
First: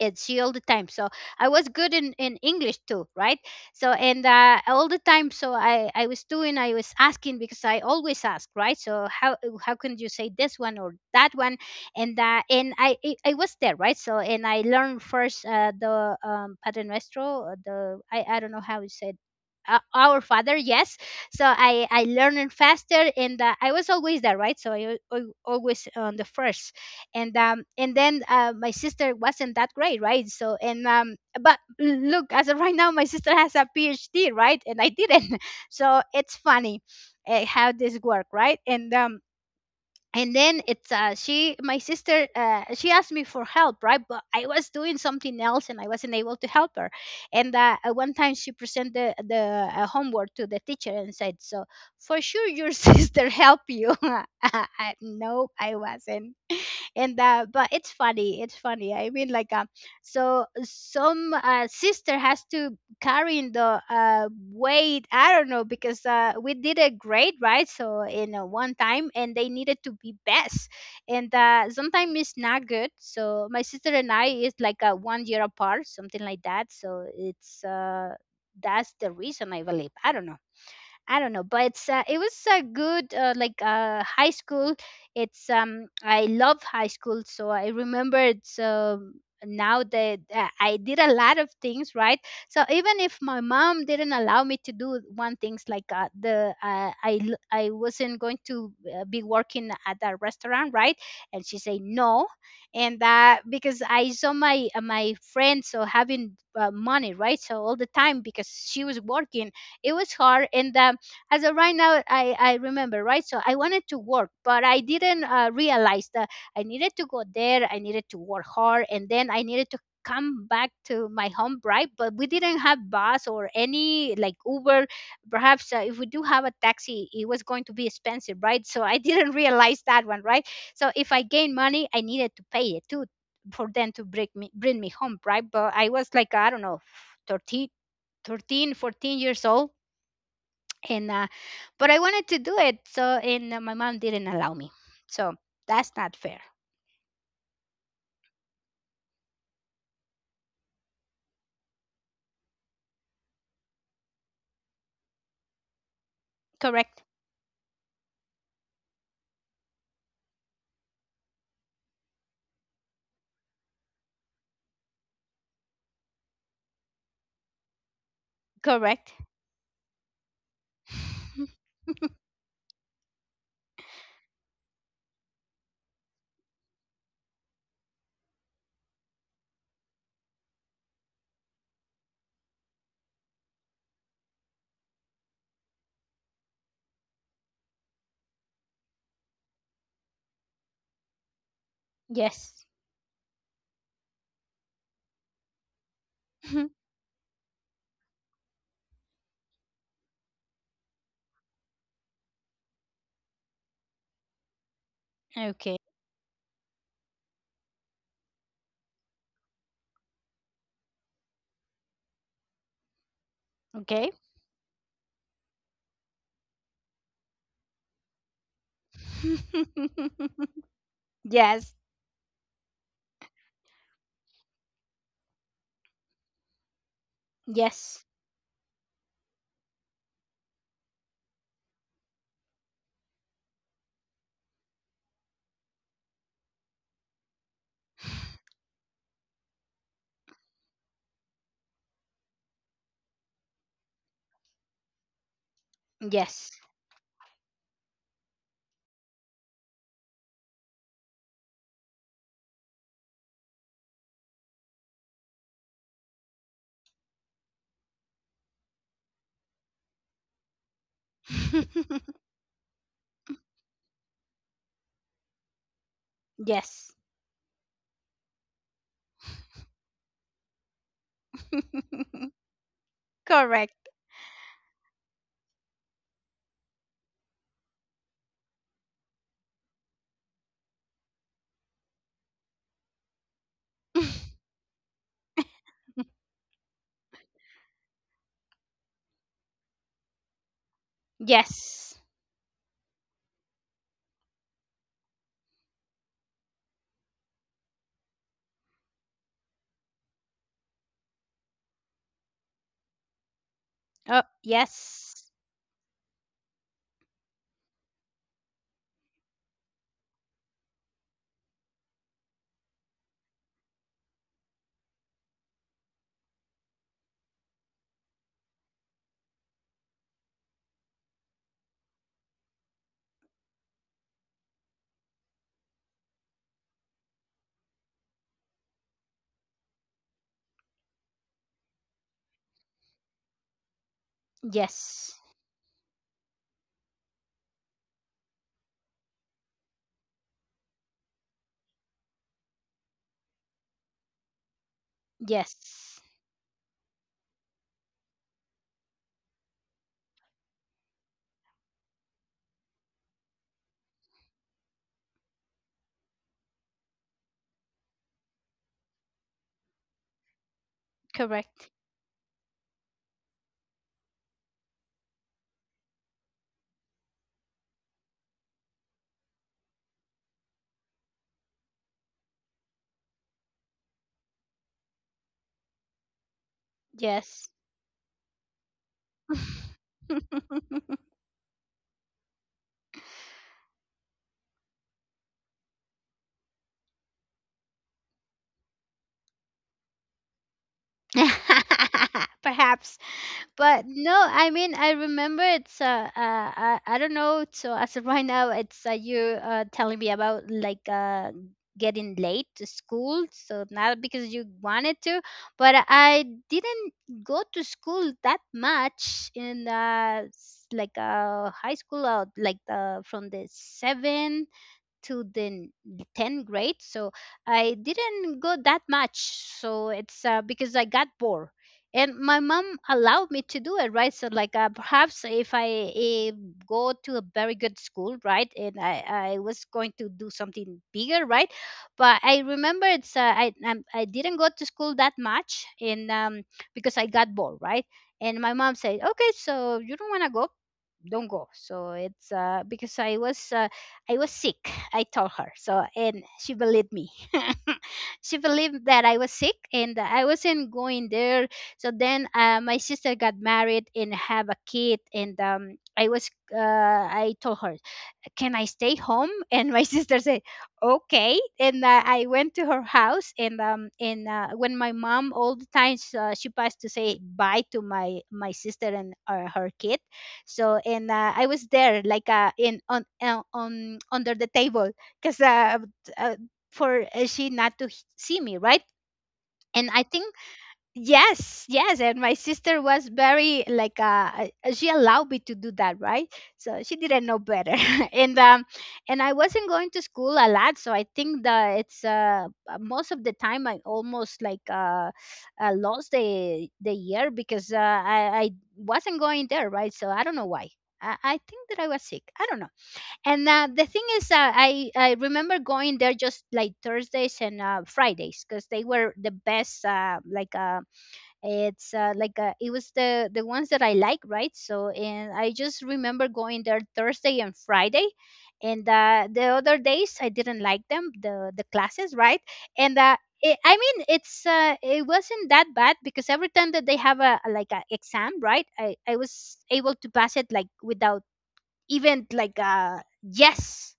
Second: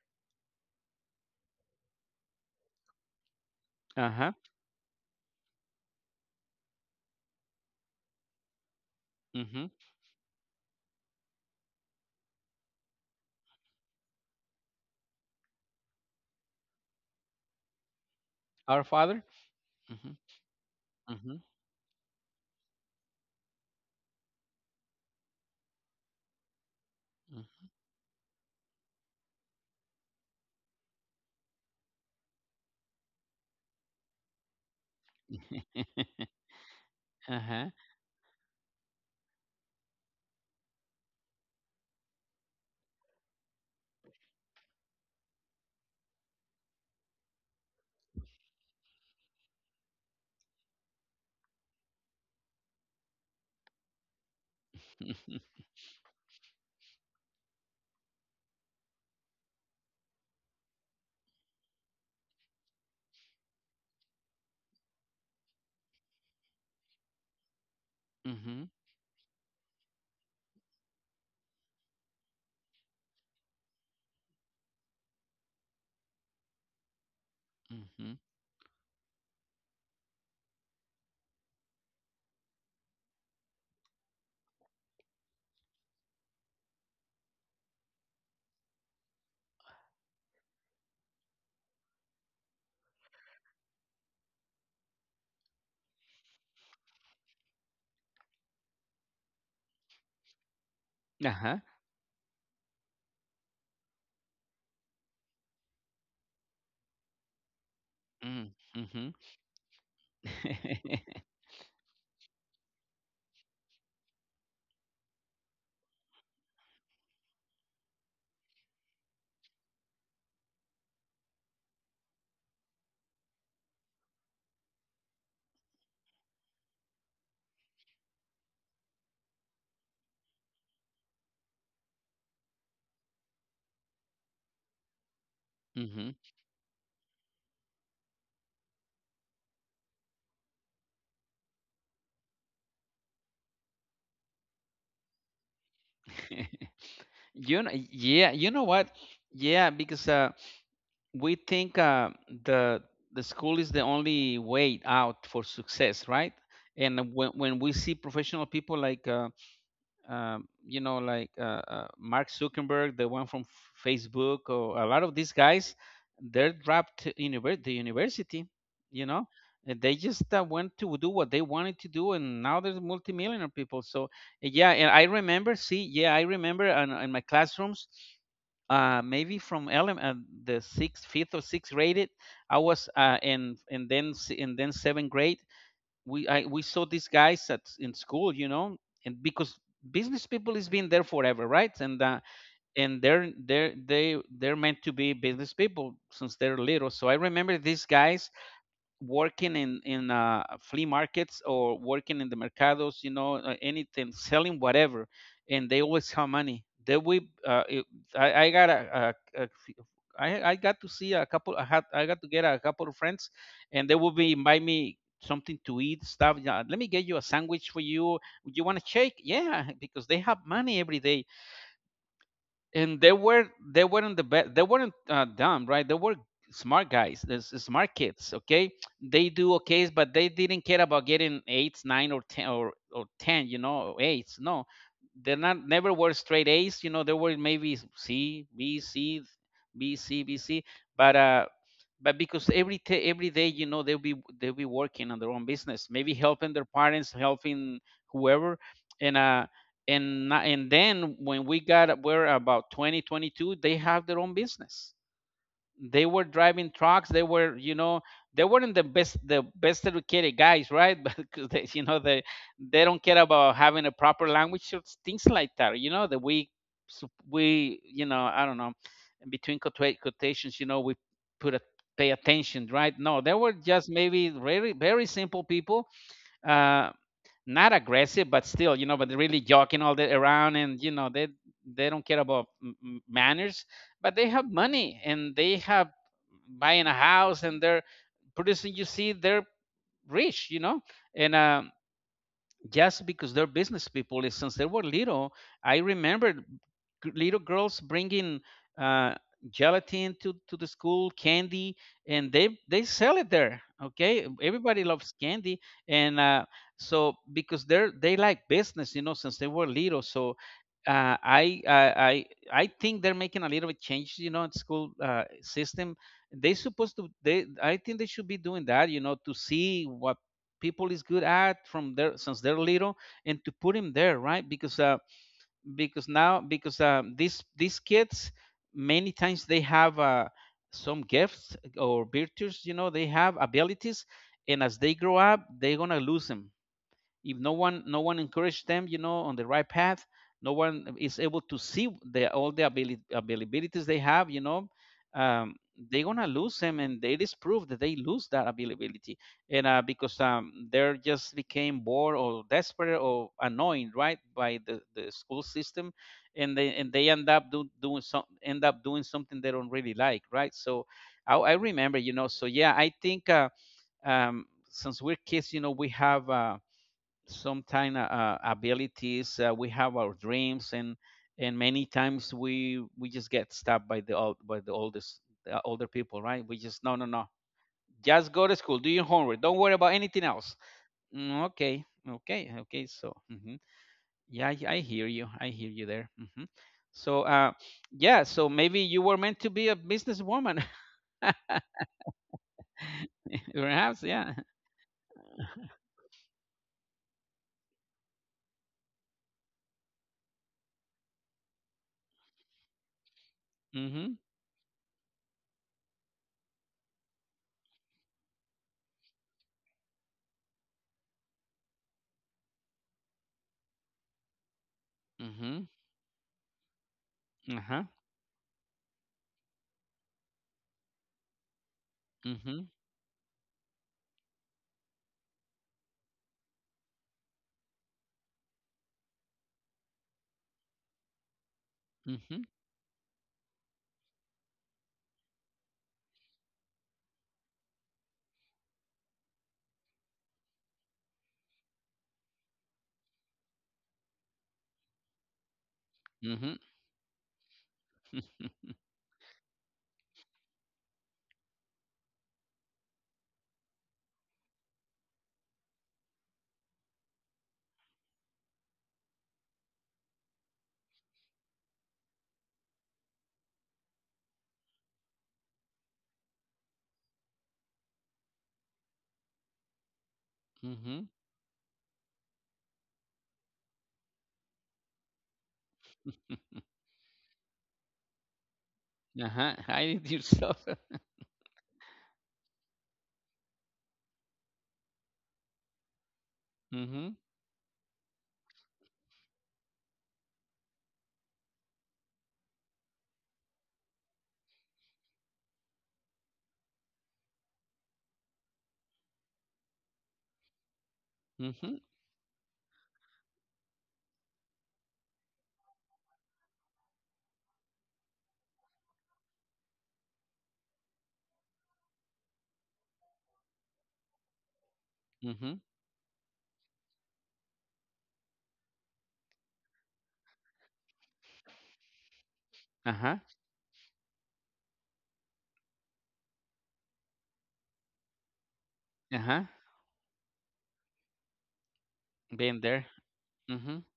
It's she all the time, so I was good in English too, right? So Uh and huh. All the time, so I was doing, I was asking because I always ask, right? So Mm-hmm. how can you say this one or that one? And and I was there, right? So and I learned first the pater nuestro, the I don't know how Our you said Father. Mm-hmm. our father, yes. Mm-hmm. So I learned faster. And I was always there, right? So always on the first. And and then my sister wasn't that great, right? So and but look, as of right now my sister has a PhD, right? And I didn't. So it's funny Uh huh. how this work, right? And and then it's she my sister she asked me for help, right? But I was doing something else and I wasn't able to help her. And one time she presented the, homework to the teacher and said, so for sure your sister helped you. I, no, I wasn't. And but it's funny, it's funny, I mean like so some sister has to carry in the weight. I don't know because we did a grade, right? So in Mm-hmm. one time and they needed to be best. And sometimes it's not good. So my sister and I is like 1 year apart, something like that. So it's Mm-hmm. that's the reason, I believe. I don't know. I don't know, but it was a good high school. It's I love high school. So I remember it's now that I did a lot of things, right. So even if my mom didn't allow me to do one things like the I wasn't going to be working at that restaurant, right, Uh and huh. she say no, and that because I saw my my friends so having money, right, so all the time because she was Mm-hmm. working, it was hard. And as of right now I remember, right? So I wanted to work but I didn't realize that I needed to go there, I needed to work hard, and then I needed to come back to my home, right? But we didn't have bus or any like Uber. Perhaps if we do have a taxi, it was going to be expensive, right? So I didn't realize that one, right? So if I gain money I needed to pay it too for them to bring me home, right? But I was Mm-hmm. like, I don't know, 13, 13, 14 years old. And but I wanted to do it. So and my mom didn't allow me. So that's not fair. You know, yeah. You know what? Yeah, because we think the the school is the only way out for success, right? Correct. And when we see professional people like you know, like Mark Zuckerberg, the one from Facebook, or a lot of these guys, they're dropped to the university, you Correct. know, and they just went to do what they wanted to do, and now there's multimillionaire people. So yeah, and I remember, see, yeah, I remember in my classrooms, maybe from elem the sixth, fifth or sixth grade, it I was in and then seventh grade we saw these guys at in school, you know, and because business people is been there forever, right? And yes. They're they they're meant to be business people since they're little. So I remember these guys working in flea markets or working in the mercados, you know, anything selling whatever, and okay. they always have money. They we it, I got a I got to see a couple. I had I got to get a couple of friends, and they Okay. would be invite me something to eat stuff. Yeah, let me get you a sandwich for you. You want a shake? Yeah, because they have money every day. yes. And they were, they weren't the best, they weren't dumb, right, they were smart guys. There's smart Yes. kids. Okay, they do okay, but they didn't care about getting eights, nine or ten, or ten, you know, or eights, no. They're not, never were straight A's, you know. They were maybe C, b c But because every day, you know, they'll be, they'll be working on their own business, maybe helping Yes. their parents, helping whoever. And uh and na- and then when we got we're about 2022, they have their own business. They were driving trucks, they were, you know, they weren't the best, the best educated guys, right. But they, you know, they don't care about having a proper language, so things like that, you know, that we, yes. so we, you know, I don't know, between quotations, you know, we put a pay attention, right? No, they were just Correct. maybe very, very simple people. Uh, not aggressive, but still, you know, but they're really joking all that around, and you know, they don't care about manners, but they have money and they have buying a house, and they're producing. You see, they're rich, you know, and yes. just because they're business people. And since they were little, I remember, little girls bringing uh, gelatin to the school, candy, and they sell it there. Oh, Okay, everybody loves yes. candy, and because they're, they like business, you know, since they were little. So uh, I, I I I think they're making a little bit change, you know, in school system. They supposed to they I think they should be doing that, you know, to see what people is good at from their since they're little, and to put him there, right, because now, because um, these kids many times they have some gifts or virtues, you know, they have abilities, and as they Yes. grow up, they're gonna lose them if no one, no one encouraged them, you know, on the right path. No one is able to see the all the availabilities they have, you know. um, Yes. they're gonna lose them, and it is proof that they lose that availability, and because they're just became bored or desperate or annoyed, right, by the school system, and they, and they end up doing some, end up doing something they don't really like, right. So I Correct. remember, you know. So yeah, I think since we're kids, you know, we have sometimes abilities, we have our dreams, and many times we just get stopped by the old, by the oldest, older people, right. We just, no, no, no, Yes. just go to school, do your homework, don't worry about anything else. Mm, okay. Okay, okay, so, mhm. Yeah, I hear you, I hear you there. Hmm. So yeah, so maybe you were meant to be a businesswoman. Perhaps, but Perhaps, no. yeah. I mean, I remember it's I don't know. So as of right now, it's you telling me about like getting late to school. So not Mm-hmm. because you wanted to, but I didn't go to school that much in like high school, or like from the seven to the Mm-hmm. 10th grade, so I Uh-huh. didn't go that much. So it's because I got bored, and my mom Mm-hmm. allowed me to do it, right? So like perhaps if I eh, go to a very good school, right, and I was going to do something bigger, right? But I Mm-hmm. remember it's I didn't go to school that much, and because I got bored, right. And my mom said, okay, so you don't want to go, don't go. So it's because I was sick, I told her. So, and she Mm-hmm. believed me. She Mm-hmm. believed that I was sick and that I wasn't going there. So then my sister got married and have a kid. And I was, I told her, can I stay home? And my sister said, okay. And I went to her house, and when my mom all the time she passed to say bye to my sister and her kid, so and Mm-hmm. uh, I was there like in on under the table because uh for she not to see me, right. Uh-huh. And Hide I it think. yourself. Yes, yes, and my sister was very like she allowed me to do that, right? So she Mhm. didn't know better. and um and I wasn't going to school a lot, so I think that it's most of the time I almost like lost the year because I wasn't going there, right? So I don't know why. I think that Mhm. I was sick. I don't know. And The thing is, I remember going there just like Thursdays and Fridays because they were the best like it's like it was the ones that I like, right. So and I Mhm. just remember going there Thursday and Friday, and the other days I didn't like them, the classes, right. And Uh-huh. I mean it wasn't that bad because every time that they have like a exam, right, I Uh-huh. was able to pass it like without even like Been there. Mhm. yes,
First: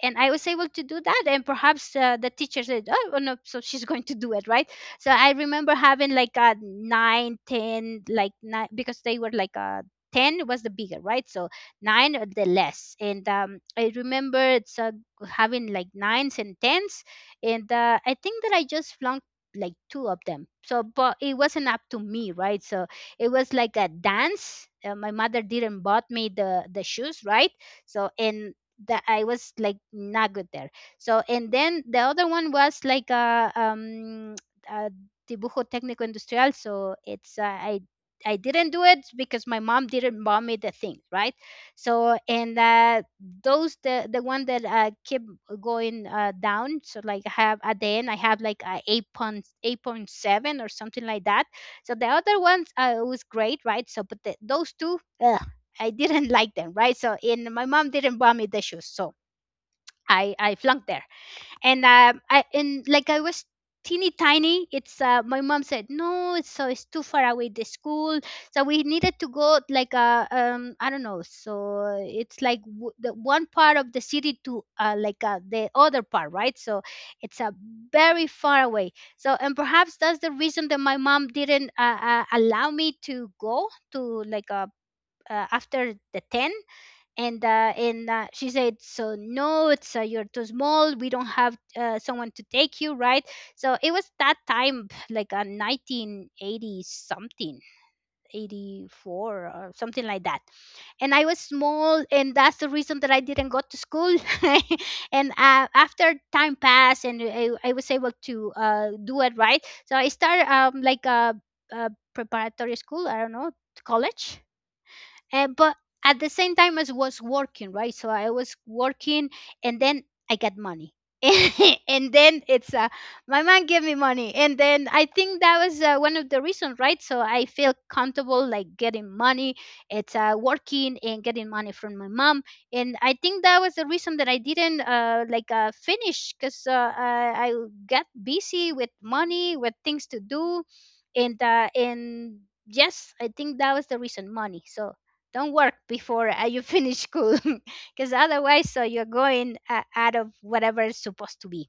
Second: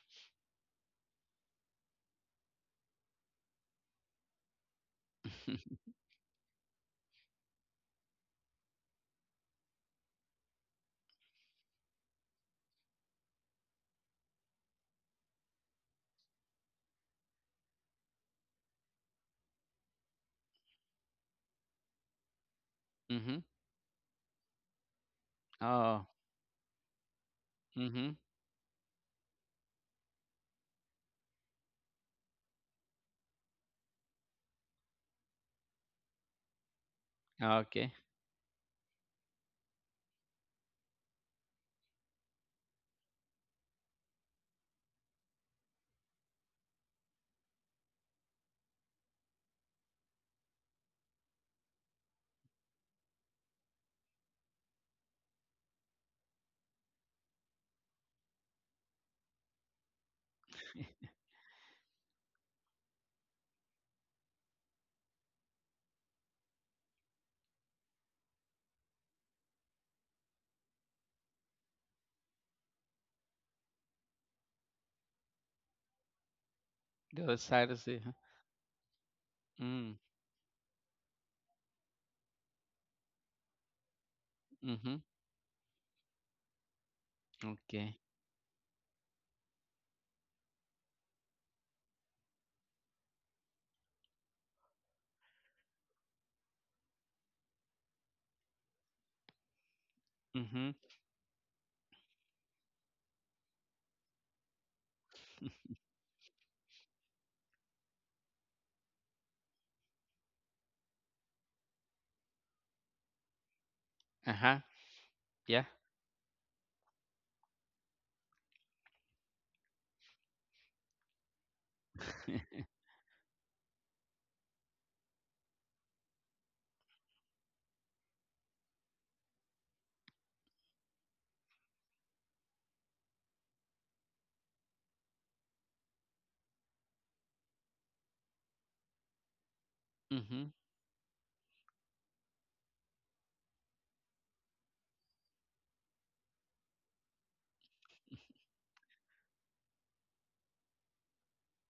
and I was able to do that. And perhaps the teacher said, "Oh, oh, no, so she's going to do it, right?" So I remember having like a nine, ten, like nine, because they were like a ten was the bigger, right? So nine or the less. And I remember it's having like nines and tens, and I think that I just flunked like two of them. So, but it wasn't up to me, right? So it Mhm. was like a dance. My mother didn't Oh. bought me the shoes, right? So Mhm. and that I was like not good there. So and then the other one was like a a dibujo técnico industrial. So it's I Okay. I didn't do it because my mom didn't buy me the thing, right? So and those the one that keep going down. So like I have at the end I have like a 8.8 point seven or something like that. So the other ones was great, right? So but the, those two. I didn't like them, right? So and my mom didn't buy me the shoes, so I flunked there. And I and like I was teeny tiny. It's My mom said no, it's so it's too far away the school, so we needed to go like I don't know. So it's like the one part of the city to like the other part, right? So The other it's a side is the huh? very far away. So and Mm. perhaps that's the reason that my mom didn't allow me to go to like a Mhm. After the 10, and uh, Okay. and uh, she said, so no it's you're too small, we don't have someone to take you, right. So it was that time like a 1980 something, 84 or something like that, Mhm. and I was small, and that's the reason that I didn't go to school. And after time passed, and I was able to do it, right. So I started like a preparatory school, I don't know, college, Uh-huh. Yeah. but at the same time as was working, right. So I was working, and then I got money. And then it's my mom gave me money, and then I think that was one of the reasons, right. So I feel comfortable like getting money. It's Working and getting money from my mom. And I think that was the reason that I didn't like finish, because I got busy with money, with things to Mhm. do, and yes, I think that was the reason, money. So don't work before you finish school, because otherwise so you're going out of whatever is supposed to be.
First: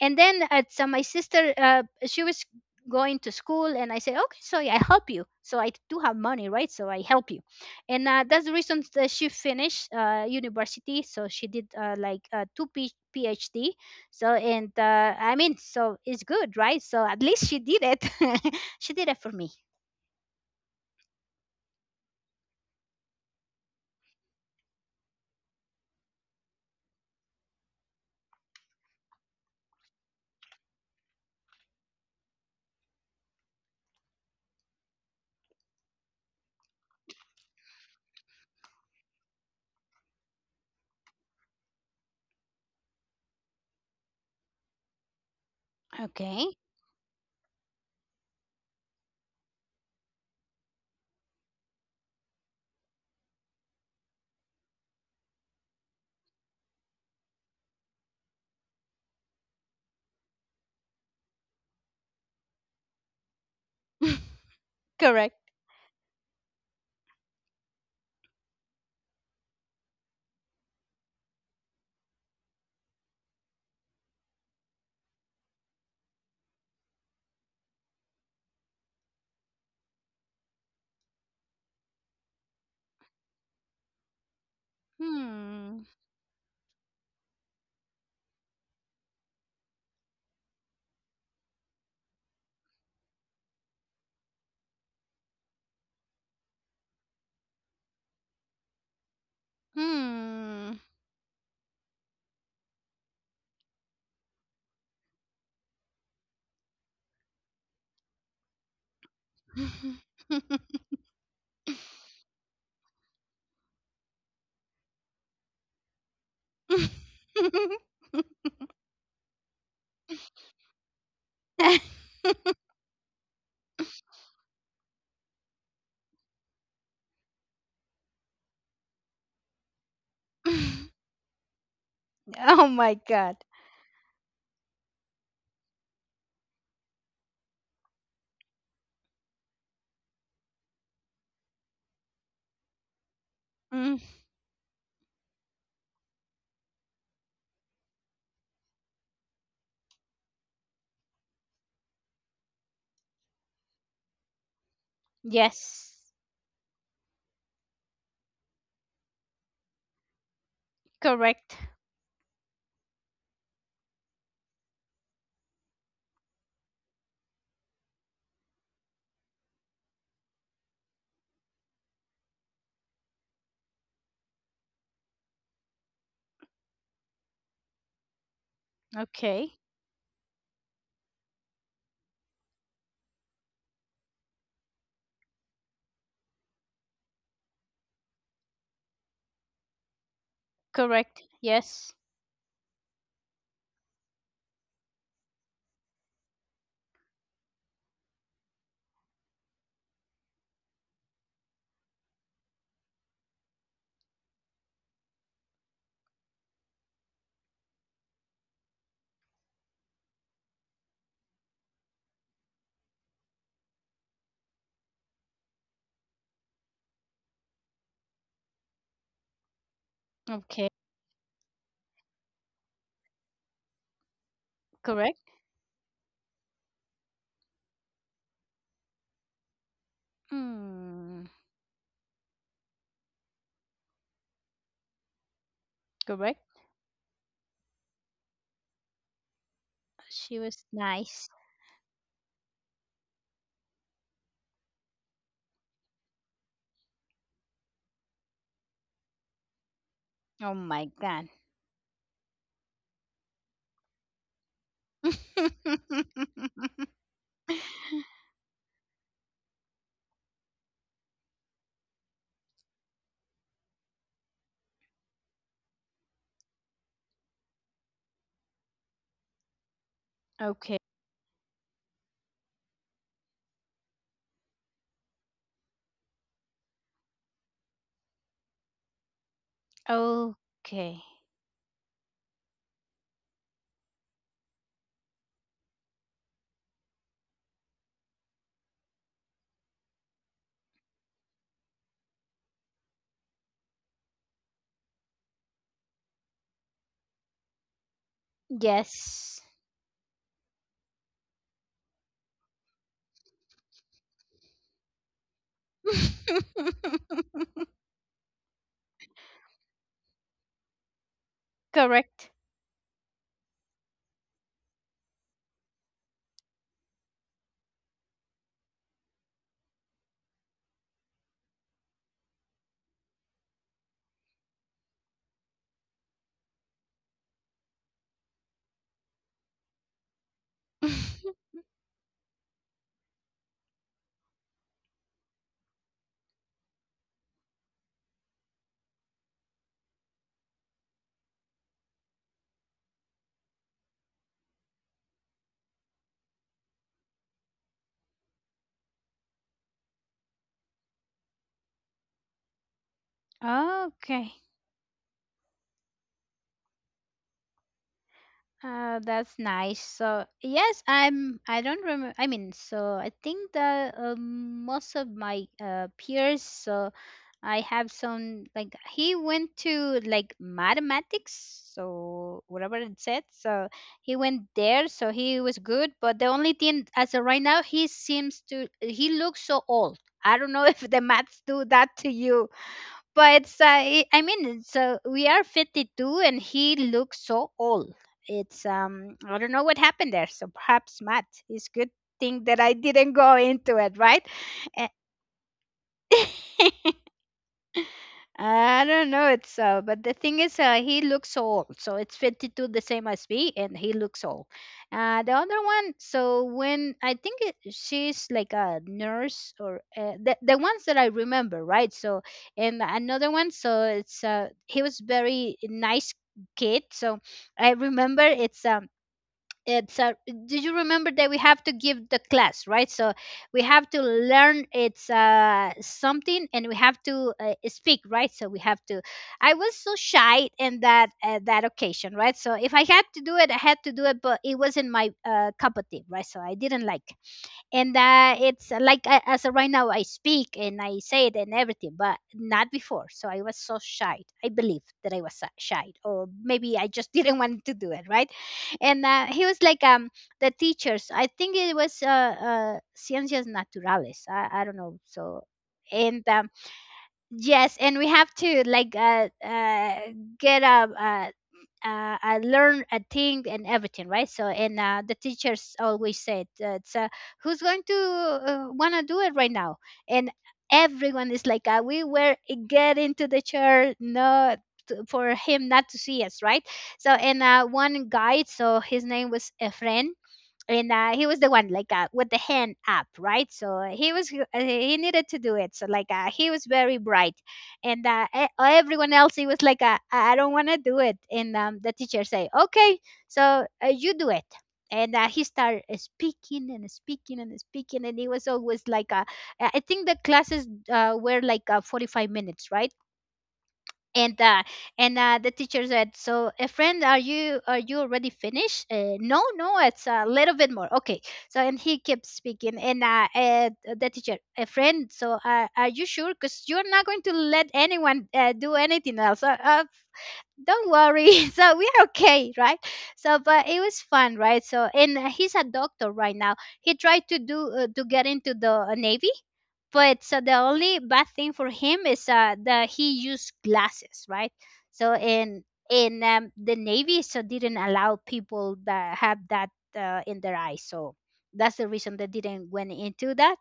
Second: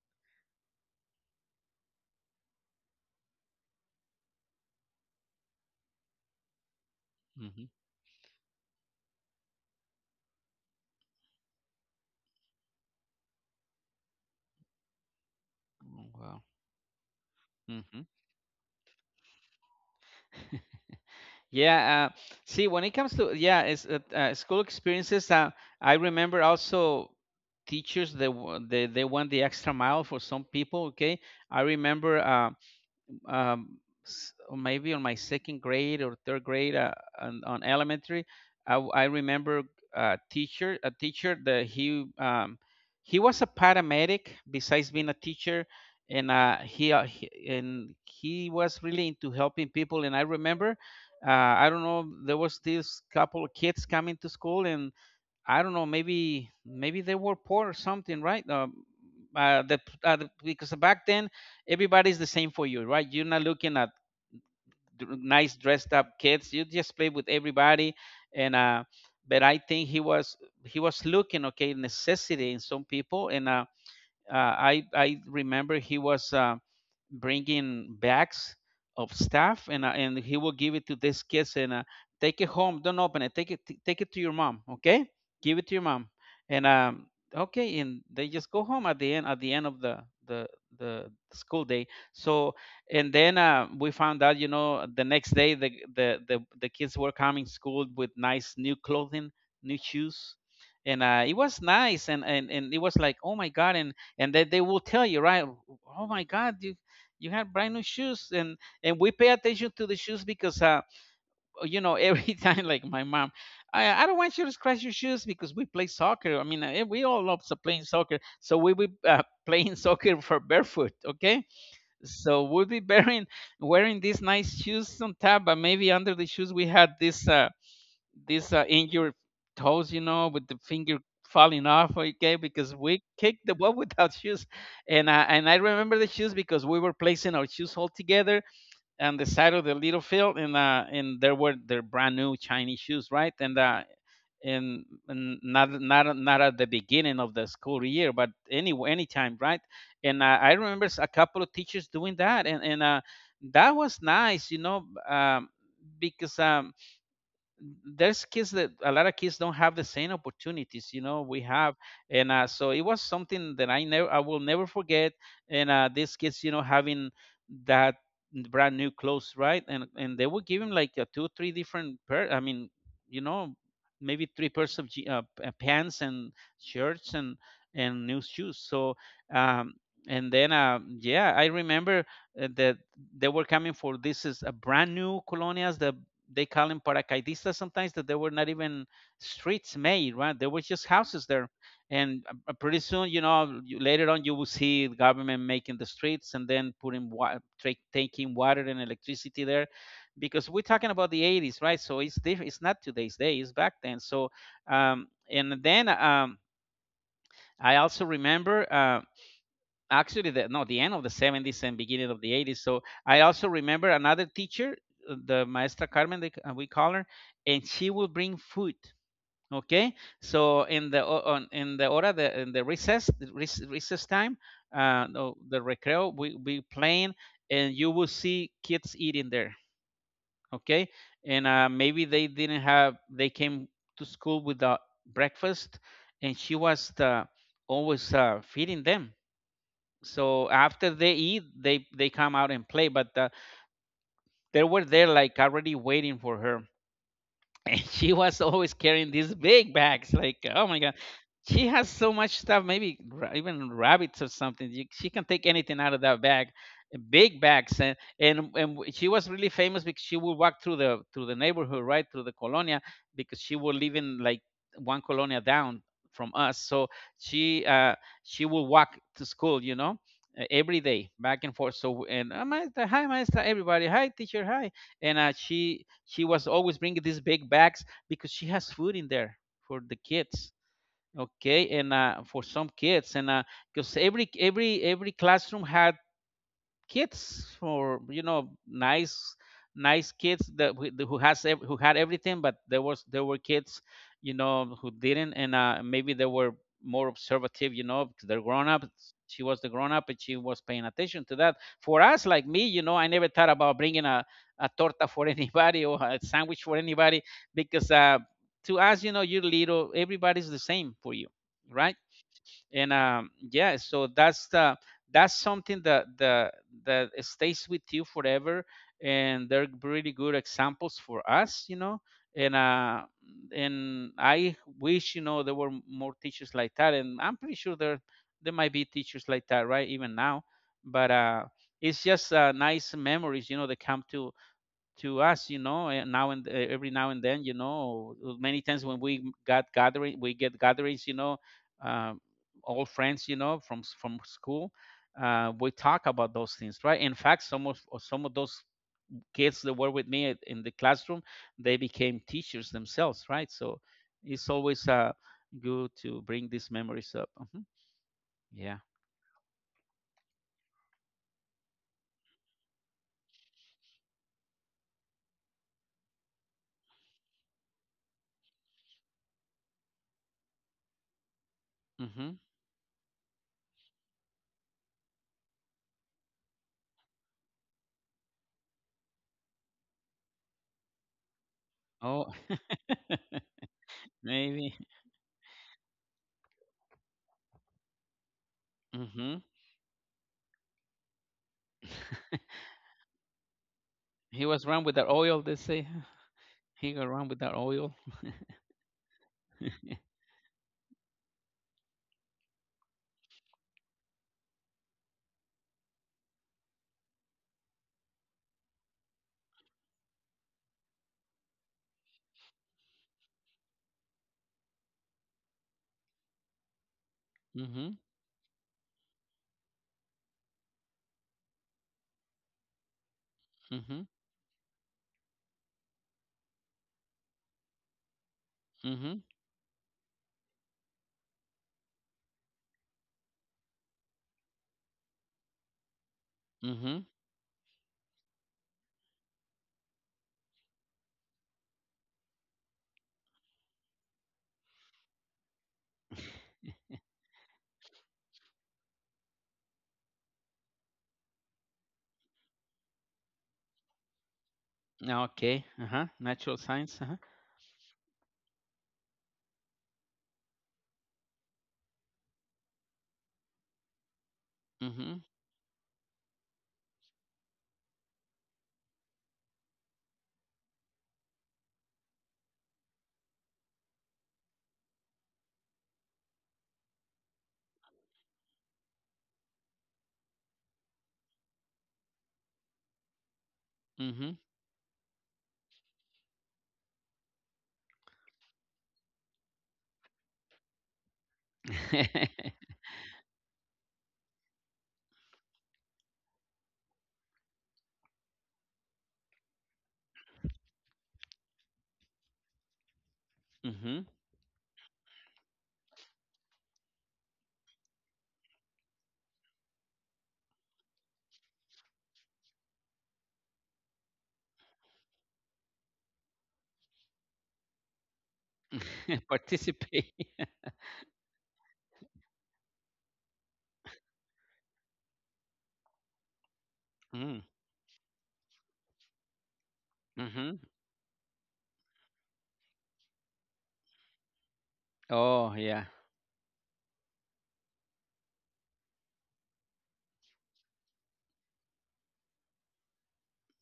And then so my sister she was going to school, and I said, okay, so I help you, so I do have money, right, so I help you. Mhm. And that's the reason that she finished university. So she did like two PhD. So and uh, I mean, so Oh, it's wow. good, right. So at least she did it. Mhm. She did it for me. Yeah, see, when it comes to yeah, it's school experiences. I remember also teachers, they they went the extra mile for some people. Okay, I remember um, maybe on my second grade or third grade, on elementary, I remember a teacher that he was a paramedic besides being a teacher, and Okay. He was really into helping people. And I remember, I don't know, there was this couple of kids coming to school, and I don't know, maybe maybe they were poor or something, right? Because back then, everybody's the same for you, right? You're not looking at Correct. nice dressed up kids. You just play with everybody, and but I think he was, he was looking okay necessity in some people, and I remember he was. Bringing bags of stuff, and he will give it to these kids, and take it home, don't open it, take it take it to your mom, okay, give it to your Hmm. mom. And okay, and they just go home at the end of the the school day, so and then we found out, you know, the next day the kids were coming school with nice new clothing, new shoes. Hmm. And it was nice, and it was like, oh my god, and they will tell you, right? Oh my god, you have brand new shoes. And we pay attention to the shoes, because you know every time, like, my mom, I don't want you to scratch your shoes, because we play soccer. I mean, we all love to playing soccer, so we will playing soccer for barefoot, okay. So we'll be wearing these nice shoes on top, but maybe under the shoes we had this injured toes, you know, with the finger falling off. Okay, Oh because my we god. kicked the ball without shoes, and I remember the shoes because we were placing our shoes all together on the side of the little field, and there were their brand new Chinese shoes, right? Mm, and not at the beginning of the school year, but anytime, right? And I remember a couple of teachers doing that, and that was nice, you know. Yes. Because there's kids that, a lot of kids don't have the same opportunities, you know, we Correct. have. And so it was something that I will never forget. And these kids, you know, having that brand new clothes, right? And they would give him like, two three different pair, I mean, you know, maybe three pairs of pants and shirts and new shoes, so Okay. um and then yeah, I remember that they were coming for, this is a brand new colonias, they call them paracaidistas sometimes, that there were not even streets made, right, there were just Correct. houses there. Yes. And pretty soon, you know, later on you will see the government making the streets, and then taking water and electricity there, because we're talking about the 80s, right? It's not today's day, it's back then, so and then I also remember, actually, the no the end of the 70s and beginning of the 80s. So I also remember another teacher, the maestra Carmen, we call her, and she will bring food, okay. So Okay. in the, in the hora the in the recess, the recess time, Correct. no, the recreo, we playing. And you will see kids eating there, okay. Hmm. And maybe they didn't have, they came to school without breakfast. And Correct. she was always feeding them. She So was after they nice. eat, they come out and play, but they were there like already waiting for her. And she was always carrying these big bags. Like, Oh oh my my god, god. she has so much stuff. Maybe even rabbits or something. She can take anything out of that bag, big bags. And she was really famous because she would walk through the neighborhood, right, through the colonia, because she would live in like one colonia down from us. So she she would walk to school, you know. Okay. Every day, back and forth. So, and maestra, hi, maestra, everybody, hi, teacher, hi. And she was always bringing these big bags because she has food in there for the kids. Okay. Okay, and for some kids, and because every classroom had kids, for you know, nice kids that who who had everything, but there were kids, you know, who didn't. And maybe they were more observative, you know, because they're grown up. She Yes. was the grown up and she was paying attention to that. For us, like me, you know, I never thought about bringing a torta for anybody, or a sandwich for anybody, because to us, you know, you're little, everybody's the same for you, right? Correct. and Yeah, so that's the that's something that the that stays with you forever, and they're really good examples for us, you know. and uh and I wish, you know, there were more teachers like that, and I'm pretty sure there might be teachers like that, right, even now, but it's just nice memories, you know, that come to us, you know, now and every now and then, you know. Many times when we got gathering we get gatherings, you know, um, all friends, you know, from from school. We talk about those things, right. In fact, some of some of those kids that were with me in the classroom, they became teachers themselves, right? So Okay. it's always good to bring these memories up. Hmm. Yeah. That's nice. So yes, I'm. I don't remember. I mean, so I think the most of my peers. So I have some, like he went to like mathematics. Hmm. So whatever it said. So he went there. So he was good. But the only thing as of right now, he seems to. He looks so old. I don't know if the maths do that to Oh. you, but I mean Maybe. so we are 52 and he looks so old. It's I Hmm. don't know what happened there, so perhaps matt it's good thing that I didn't go into it, right. He was wrong with the oil, they say. Eh, He go around with that oil. I don't know. It's But the thing is, he looks old, so it's 52, the same as me, and he looks old. The other one, so when I think it, she's like a nurse, or the ones that I remember, right. So and another one, so it's he was very nice kid. So I Mhm. remember it's a did you remember that we have to give the class, right. So we have to Mhm. learn it's something, and we have to speak, right. So we have to. Mhm. I was so shy in that occasion, right. So if I had to do it, I had to do it, but it wasn't my cup of tea, right. So I didn't like. Mhm. And it's like as of right now I speak and I say it and everything, but not before. So I was so shy. I believe that I was shy, or maybe I just didn't want to do it, right? And he was like, the teachers. I think it was ciencias naturales. I don't know. Now, So okay. Uh huh. and Natural science. Uh huh. yes, and we have to like get a I learn a thing and everything, right? So, and the Mhm. teachers always said, who's going to want to do it right now? And everyone is like, we were getting to the chair, no, for him not to see us, right? So, and one guide, so his name was Efren, and he was the one like with the hand up, right. So Mhm. He needed to do it, so like he was very bright. And everyone else he was like I don't want to do it, and the teacher say okay. So you do it, and he started speaking and speaking and speaking, and he was always like I think the classes were like 45 minutes, right. Mhm. And uh, and uh, the teacher said, "So, a friend, are you already finished?" No, no, it's a little bit more. Okay. So, and he kept speaking, and the teacher, a friend, so are you sure? Because you're not going to let anyone do anything else. Participate. Don't worry. So we are okay, right? So, but it was fun, right? So, and he's a doctor right now. He tried to Mm. do to get into the navy, but so the Mhm. only bad thing for him is that he used glasses, right. so Oh in yeah. in the navy so didn't allow people that have that in their eyes, so that's the reason they didn't went into that.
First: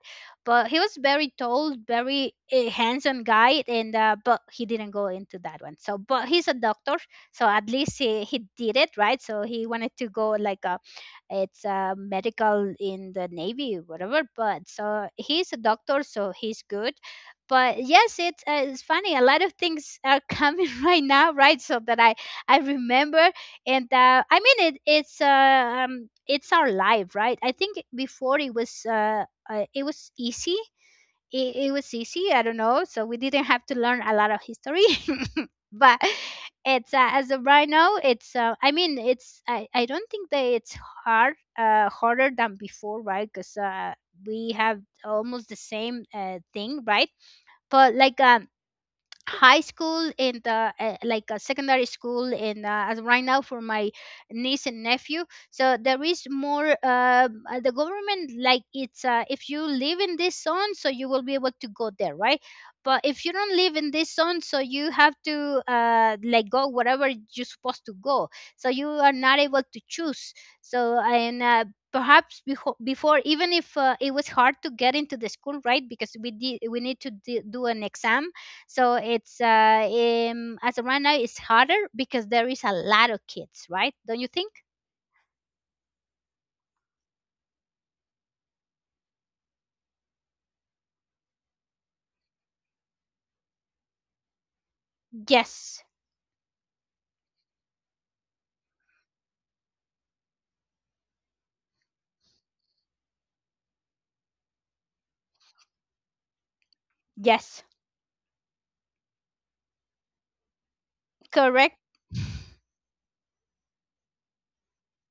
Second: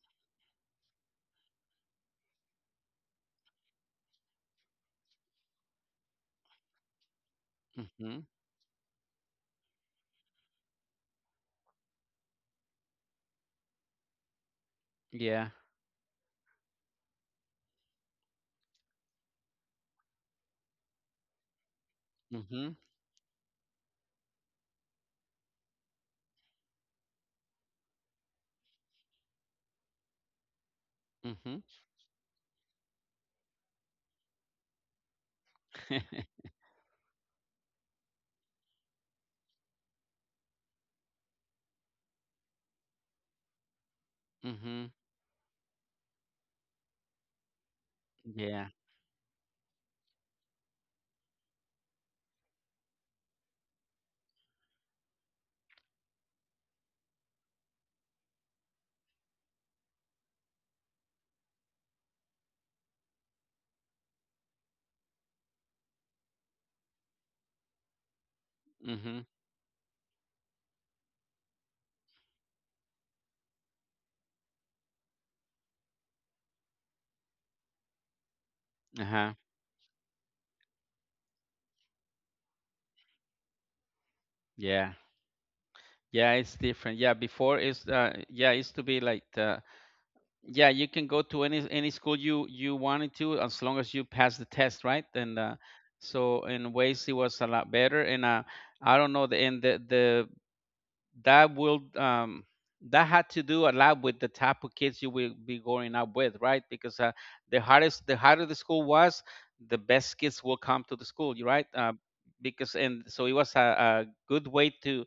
But he was very tall, very handsome guy, and but he didn't go into that one, so but he's a doctor. So at least he, Mhm. he did it, right. So he wanted to go like a it's medical in the navy, whatever, but so Yeah. he's a doctor, so he's good. But yes it's funny, a lot of things are coming right now, right. So that I Mhm. remember. And I mean it's our life, right. I think before it was easy. it, Mhm. it was easy. I don't know. So we didn't have to learn a lot of history. But it's as of right now, it's. I mean, it's. I don't think that it's hard, harder than before, right? Because we have Mhm. almost the same thing, right? But like Yeah. high school in the like a secondary school in as right now for my niece and nephew, so there is more the government like it's if you live in this zone, so you will be able to go there, right. But if you don't live in this zone, so you have to like go wherever you're supposed to go, so you are Mhm. not able to choose. So and perhaps before, even if it was hard to get into the school, right, because we need to do an exam. So Uh huh. it's as of right now it's harder because there is a lot of kids, right? Don't you think? Yeah. Yeah. It's different. Yeah, before it's yeah, it used to be like the, yeah, you can go to any school you wanted to as long as you pass the test, right? And Yes, So in ways it was a lot better. And I don't know, the and the that will, that had to do a lot with the type of kids you will be going up with, right? Because yes. The harder the school was, the best kids will come to the school, you right? Correct, Because and so it was a good way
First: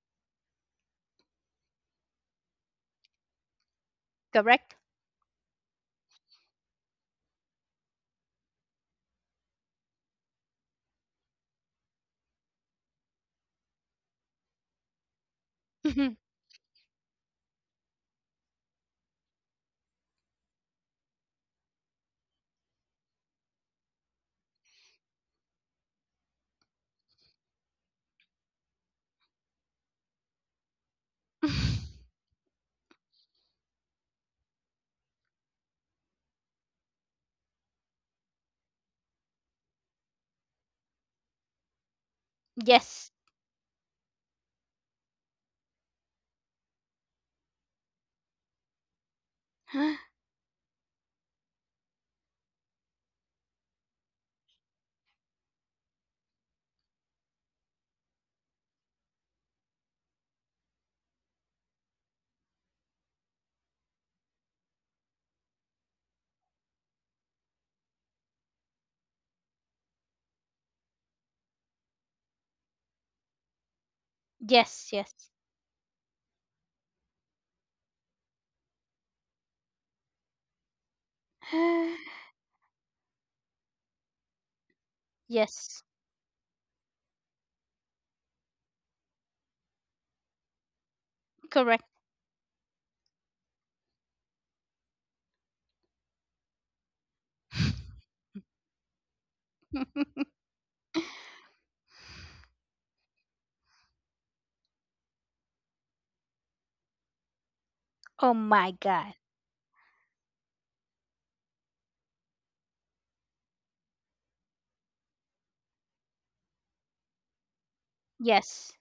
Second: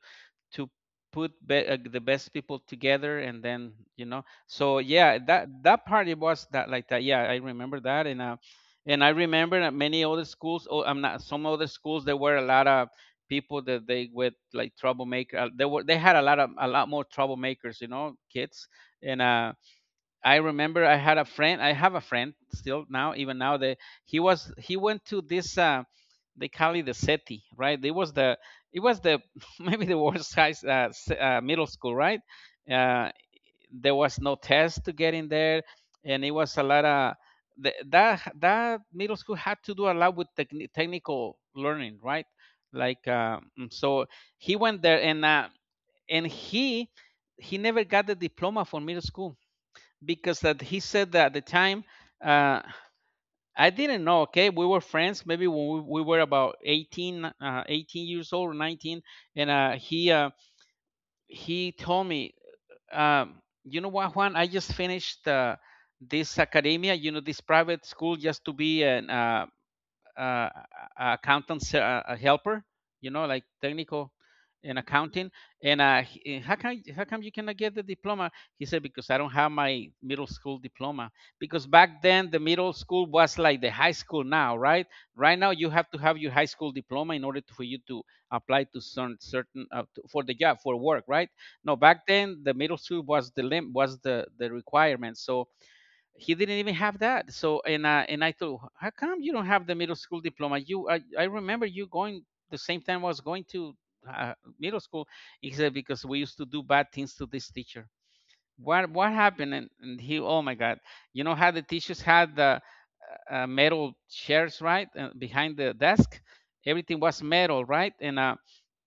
to the best people together, and then, you know. correct. So yeah, that part it was that like that. Yeah, I remember that, and I remember that many other schools, oh I'm not some other schools there were a lot of people that they with like troublemaker, they Mhm. had a lot more troublemakers, you know, kids. And I remember I had a friend. I have a friend still now, even now. That he went to this. They call it the SETI, right? It was the maybe the worst middle school, right? Uh, there was no test to get in there, and it was a lot of that middle school had to do a lot with technical learning, right? Like, Yes. So, he went there, and he never got the diploma for middle school, because that he said that at the time, uh, I didn't know. Okay, we were friends. Maybe when we were about 18, 18 years old, or 19, and he told me, um, you know what, Juan? I just finished this academia, you know, this private school, just to be an uh, accountant helper, you know, like technical in Yes, accounting. yes. And how come you cannot get the diploma? He said, because I don't have my middle school diploma. Because back then the middle school was like the high school now, right? Right now you Yes. have to have your high school diploma, for you to apply to certain, for the job, for work, right? No, Correct. back then the middle school was the lim- was the requirement. So he didn't even have that. So, and I thought, how come you don't have the middle school diploma? You I remember you going the same time I was going to uh, middle school. He said, because we used to do bad things to this teacher. Oh my What god. happened? And he, oh my god, you know how the teachers had the metal chairs, right, behind the desk? Everything was metal, right? Yes.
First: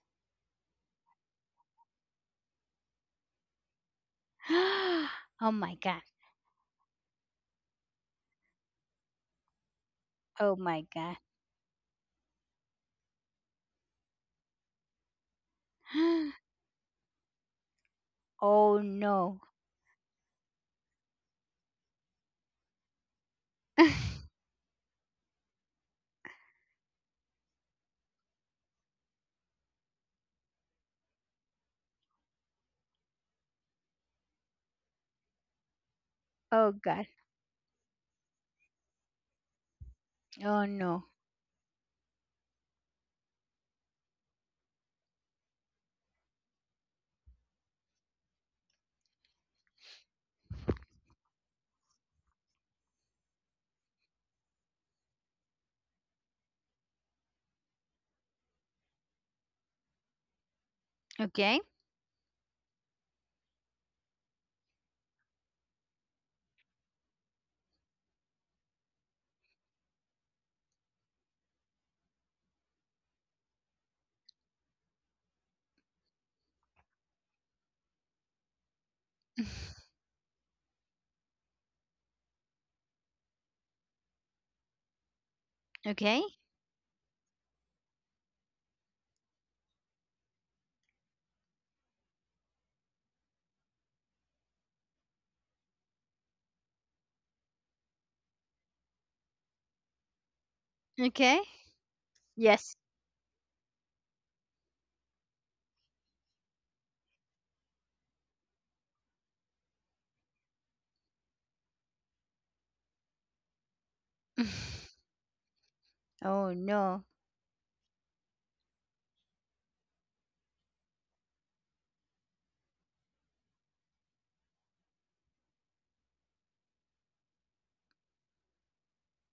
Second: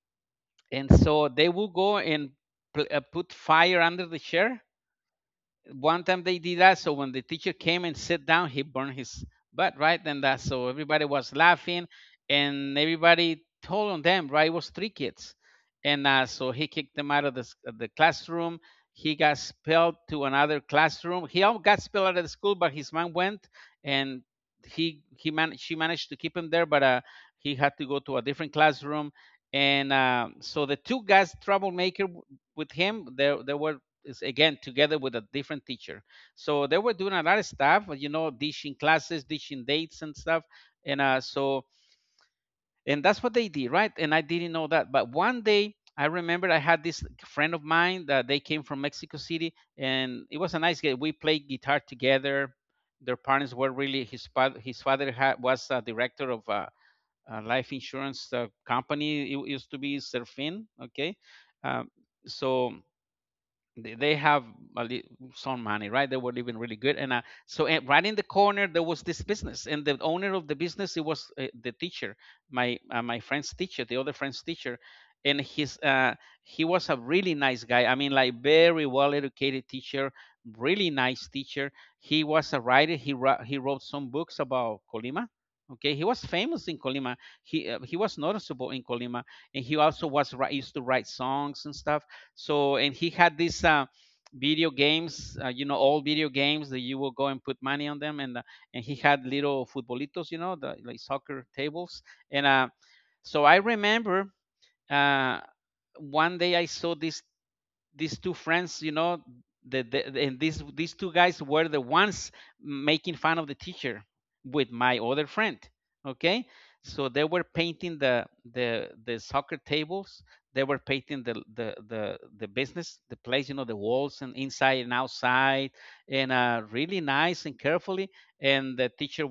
And so they would go and put fire under the chair. Oh my god. One time they did that. So when the teacher came and sat down, he burned his butt right then that. Oh So my everybody god. was laughing, and everybody told on them, right. It was three kids, and so he kicked them out of the classroom. Oh He got no. expelled to another classroom. He all got expelled out of the school, but his mom went and he man she managed to keep him there, but he had to go to a different classroom. And so the two guys troublemaker with him, they were is again together with a different teacher. So Oh they were god. doing a lot of stuff, you know, dishing classes, dishing dates and stuff. Oh And no. uh, that's what they did, right? And I didn't know that. But one day, I remember I had this friend of mine that they came from Mexico City, and it was a nice guy. We played guitar together. Their parents were really, his father, his father was a director of a life insurance company. It used to be Serfin, okay. Okay. Um, so they have a li- some money, right? They were living really good, and so right in the corner there was this business, and the owner of the business it was the teacher, my friend's teacher, the other friend's teacher, and his he was a really nice guy. I mean, like very well educated teacher, really nice teacher. He was a writer. He wrote some books about Colima. Okay, he Okay, was famous in Colima. He was noticeable in Colima, and he also used to write songs and stuff, so and he had these video games, old video games that you will go and put money on them, and he had little futbolitos, you know, the like okay. soccer tables, and Yes. so I remember uh, one day I saw this these two friends, you know, and these two guys were the ones making fun of the teacher with my other friend. Okay, Oh no. so they were painting the soccer tables. They were painting the business, the place, you know, the walls and inside and outside, and really nice and carefully. And the teacher,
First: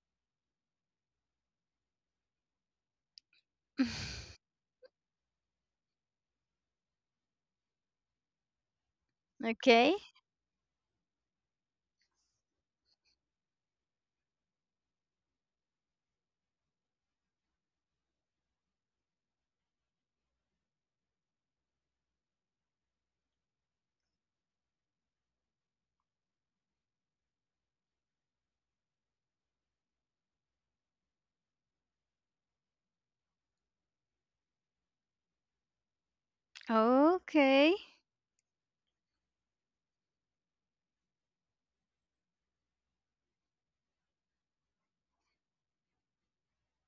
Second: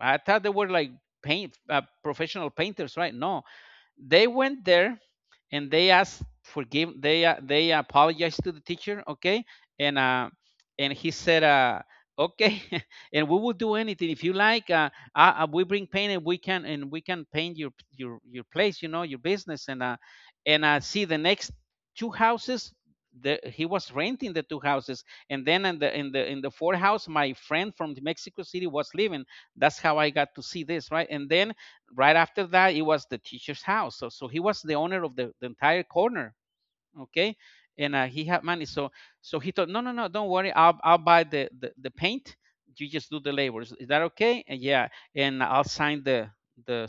I thought they were like paint professional painters, right? No, they went there and they asked forgive. They apologized to the teacher. Okay, Okay. and uh, and he said, okay, and we will do anything if you like. We bring paint and we can paint your place. You know your business, and see the next two houses. He was renting the two houses, and then in the fourth house, my friend from Mexico City was living. That's how I got to see this, right? And then right after that it was the teacher's house, so he was the owner of the entire corner. Okay, Okay. and he had money, so he thought, no, no, no, don't worry, I'll buy the paint. You just do the labor. Is that okay? And yeah, and I'll sign the the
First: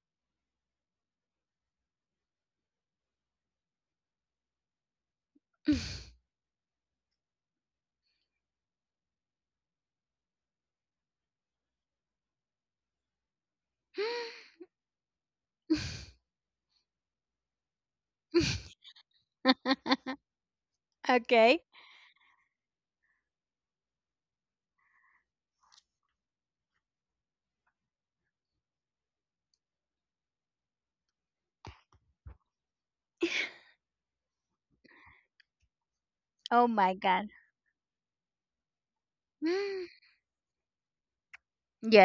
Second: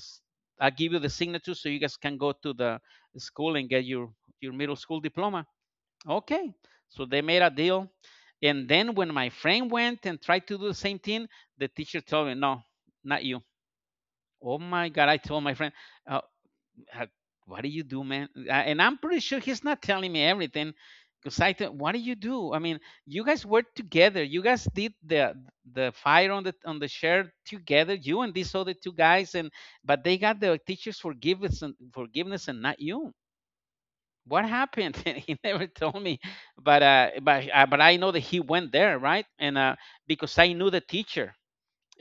I'll give you the signature so you guys can go to the school and get your middle school diploma. Okay, so they made a deal. And then when my friend went and tried to do the same thing, the teacher told me, no, not you. Oh my god, I told my friend, uh, uh, what do you do, man? And I'm pretty sure he's not telling me everything. Because I Okay. thought, what do you do? I mean, you guys worked together. You guys did the fire on the share together. You and these other two guys, and but they got the teacher's forgiveness and forgiveness, and not you. What happened? He never told me, Oh but my uh, god. but uh, but I know that he went there, right? And because I knew the teacher,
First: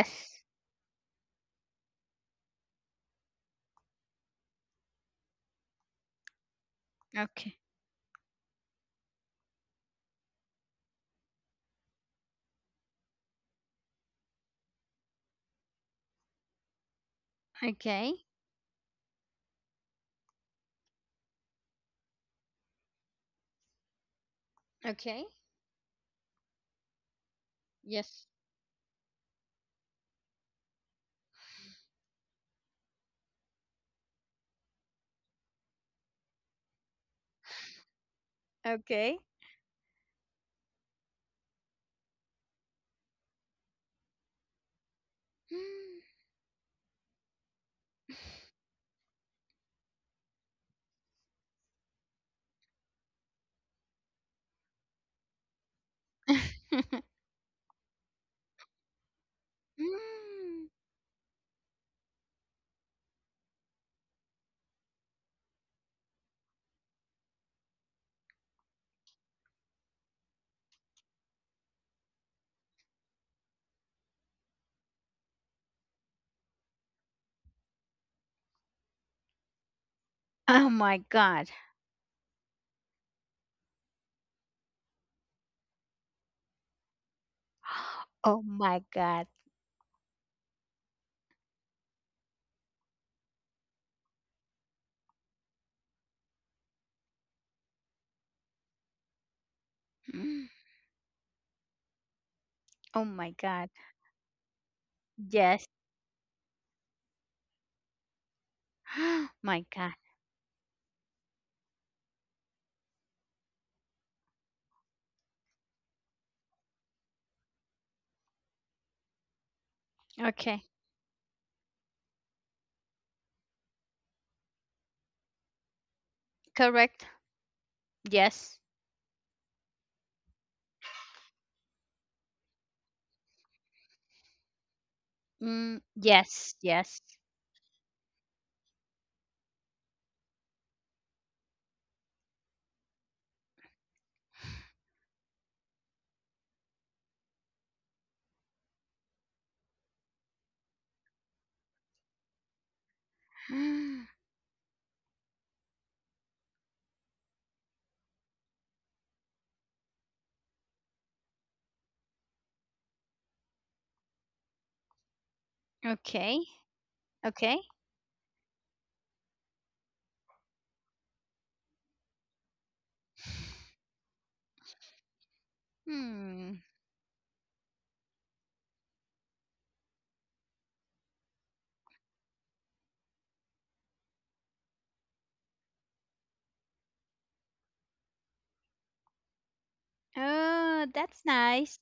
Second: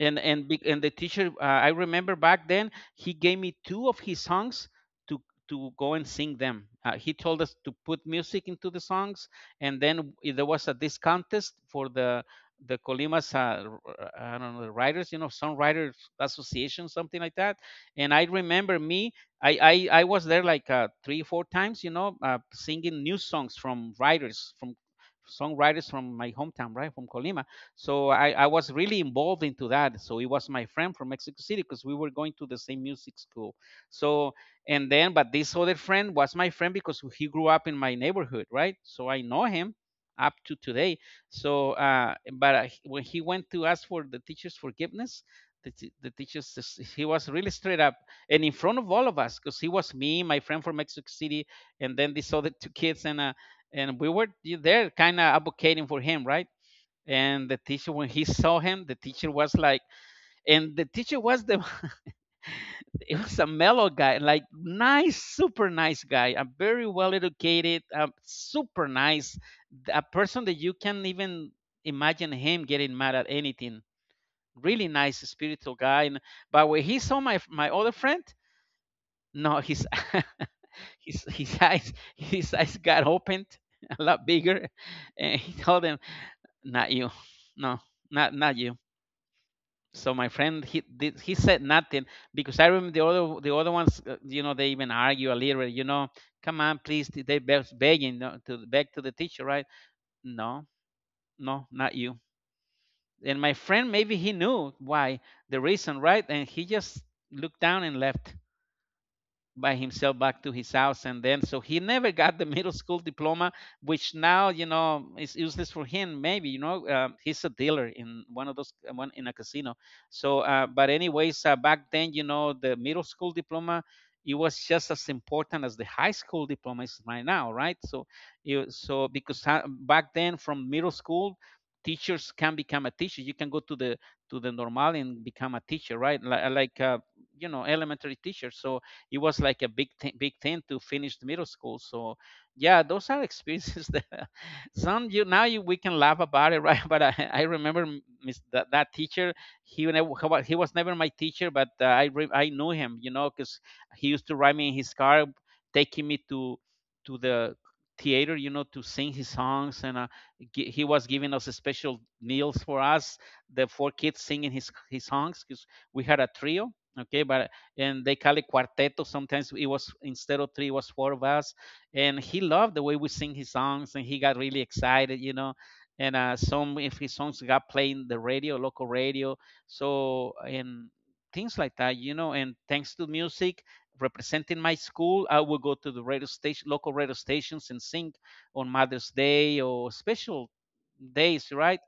and and big and the teacher, I remember back then he gave me two of his songs to go and sing them. He told us Okay. to put music into the songs. And then there was a this contest for the Colimas I don't know, the writers, you know, songwriters association, something like that. And I Okay. remember I was there like 3 4 times, you know, singing new songs from writers, from Okay. songwriters, from my hometown, right, from Colima. So Yes. I was really involved into that. So it was my friend from Mexico City because we were going to the same music school. So and then, but this other friend was my friend because he grew up in my neighborhood, right? So I Okay. know him up to today. So, but when he went to ask for the teacher's forgiveness, the, t- the teachers s- he was really straight up, and in front of all of us, because he was me, my friend from Mexico City, and then these other two kids, and we were there kind of advocating for him, right? And the teacher, when he saw him, the teacher was like, and the teacher was the it was a mellow guy, like nice, super nice guy, a very well educated super nice, a person that you can even imagine him getting mad at anything, really nice spiritual guy, and, but when he saw my other friend, no, his Oh my his god. his eyes, his eyes got opened, a lot bigger. And he told him, not you, no, not, Oh not you. my god. So my friend, he said nothing. Because I remember the other ones, you know, they even argue a little bit, you know, come on, please, they begging, to beg to the teacher, right. No, no, not you. Oh my And my god. friend, maybe he knew why, the Yes. reason, right, and he just looked down and left My by god. himself back to his house. And then so he never got the middle school diploma, which now, you know, is useless for him maybe, you know, he's a dealer in one of those, one in a casino. So Okay. But anyways, back then, you know, the middle school diploma, it was just as important as the high school diploma is Correct. right now, right, so Yes. you. So because back then from middle school teachers can become a teacher. You can go to the normal and become a Mm, teacher, right. Like yes. like uh, Yes. you know, elementary teacher, so it was like a big thing to finish the middle school. So yeah, those are experiences that some you now you, we can laugh about it, right? But I remember that teacher. He was never my teacher, but I knew him, you know, because he used to ride me in his car, taking me to the theater, you know, to sing his songs, and he was giving us a special meals for us, the four kids singing his songs, because we had a Okay. trio. Okay, but Okay. and they call it quarteto. Sometimes it was, instead of three, it was four of us, and he loved the way we sing his songs, and he got really excited. And Hmm. some of his songs got playing the radio, local radio, so and things like that. And thanks to music, representing my school, I would go to the radio station, local radio stations, and sing on Mother's Day or special Oh, that's days, right? nice.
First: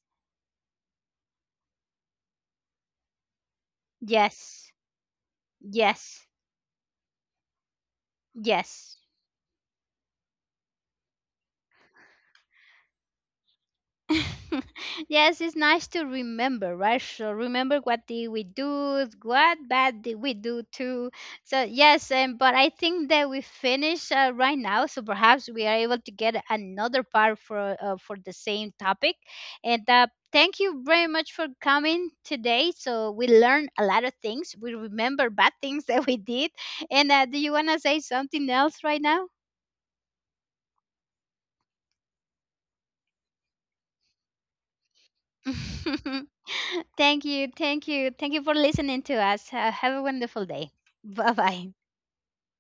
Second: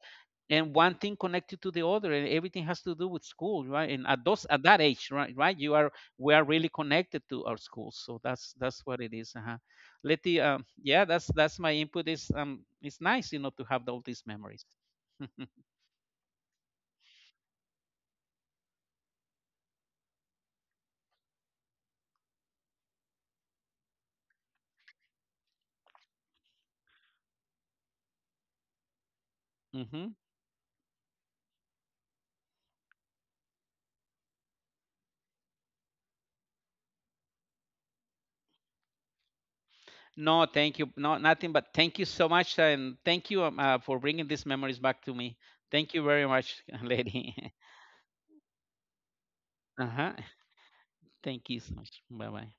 And one thing connected to the other, and everything has to do with school, right, and at Yes, that age, right you are, yes, we are really connected to our schools, so that's yes. what it is. Uh-huh. Letty, yeah, that's my input. Is it's nice, you know, to have all these memories. Yes, it's nice to remember, right? So remember what did we do, what bad did we do too. So yes, but I think that we finish right now, so perhaps we are able to get another part for the same topic. And Hmm. Thank you very much for coming today. So we learned a lot of things. We remember bad things that we did. And do you wanna say something else right now? No, thank you. No, nothing but thank you so much, and thank you, for bringing these memories back to me. Thank you very much, Thank you. lady. Thank you. Thank you for listening to us. Uh Have a huh. wonderful day. Bye Thank you bye. so much. Bye bye.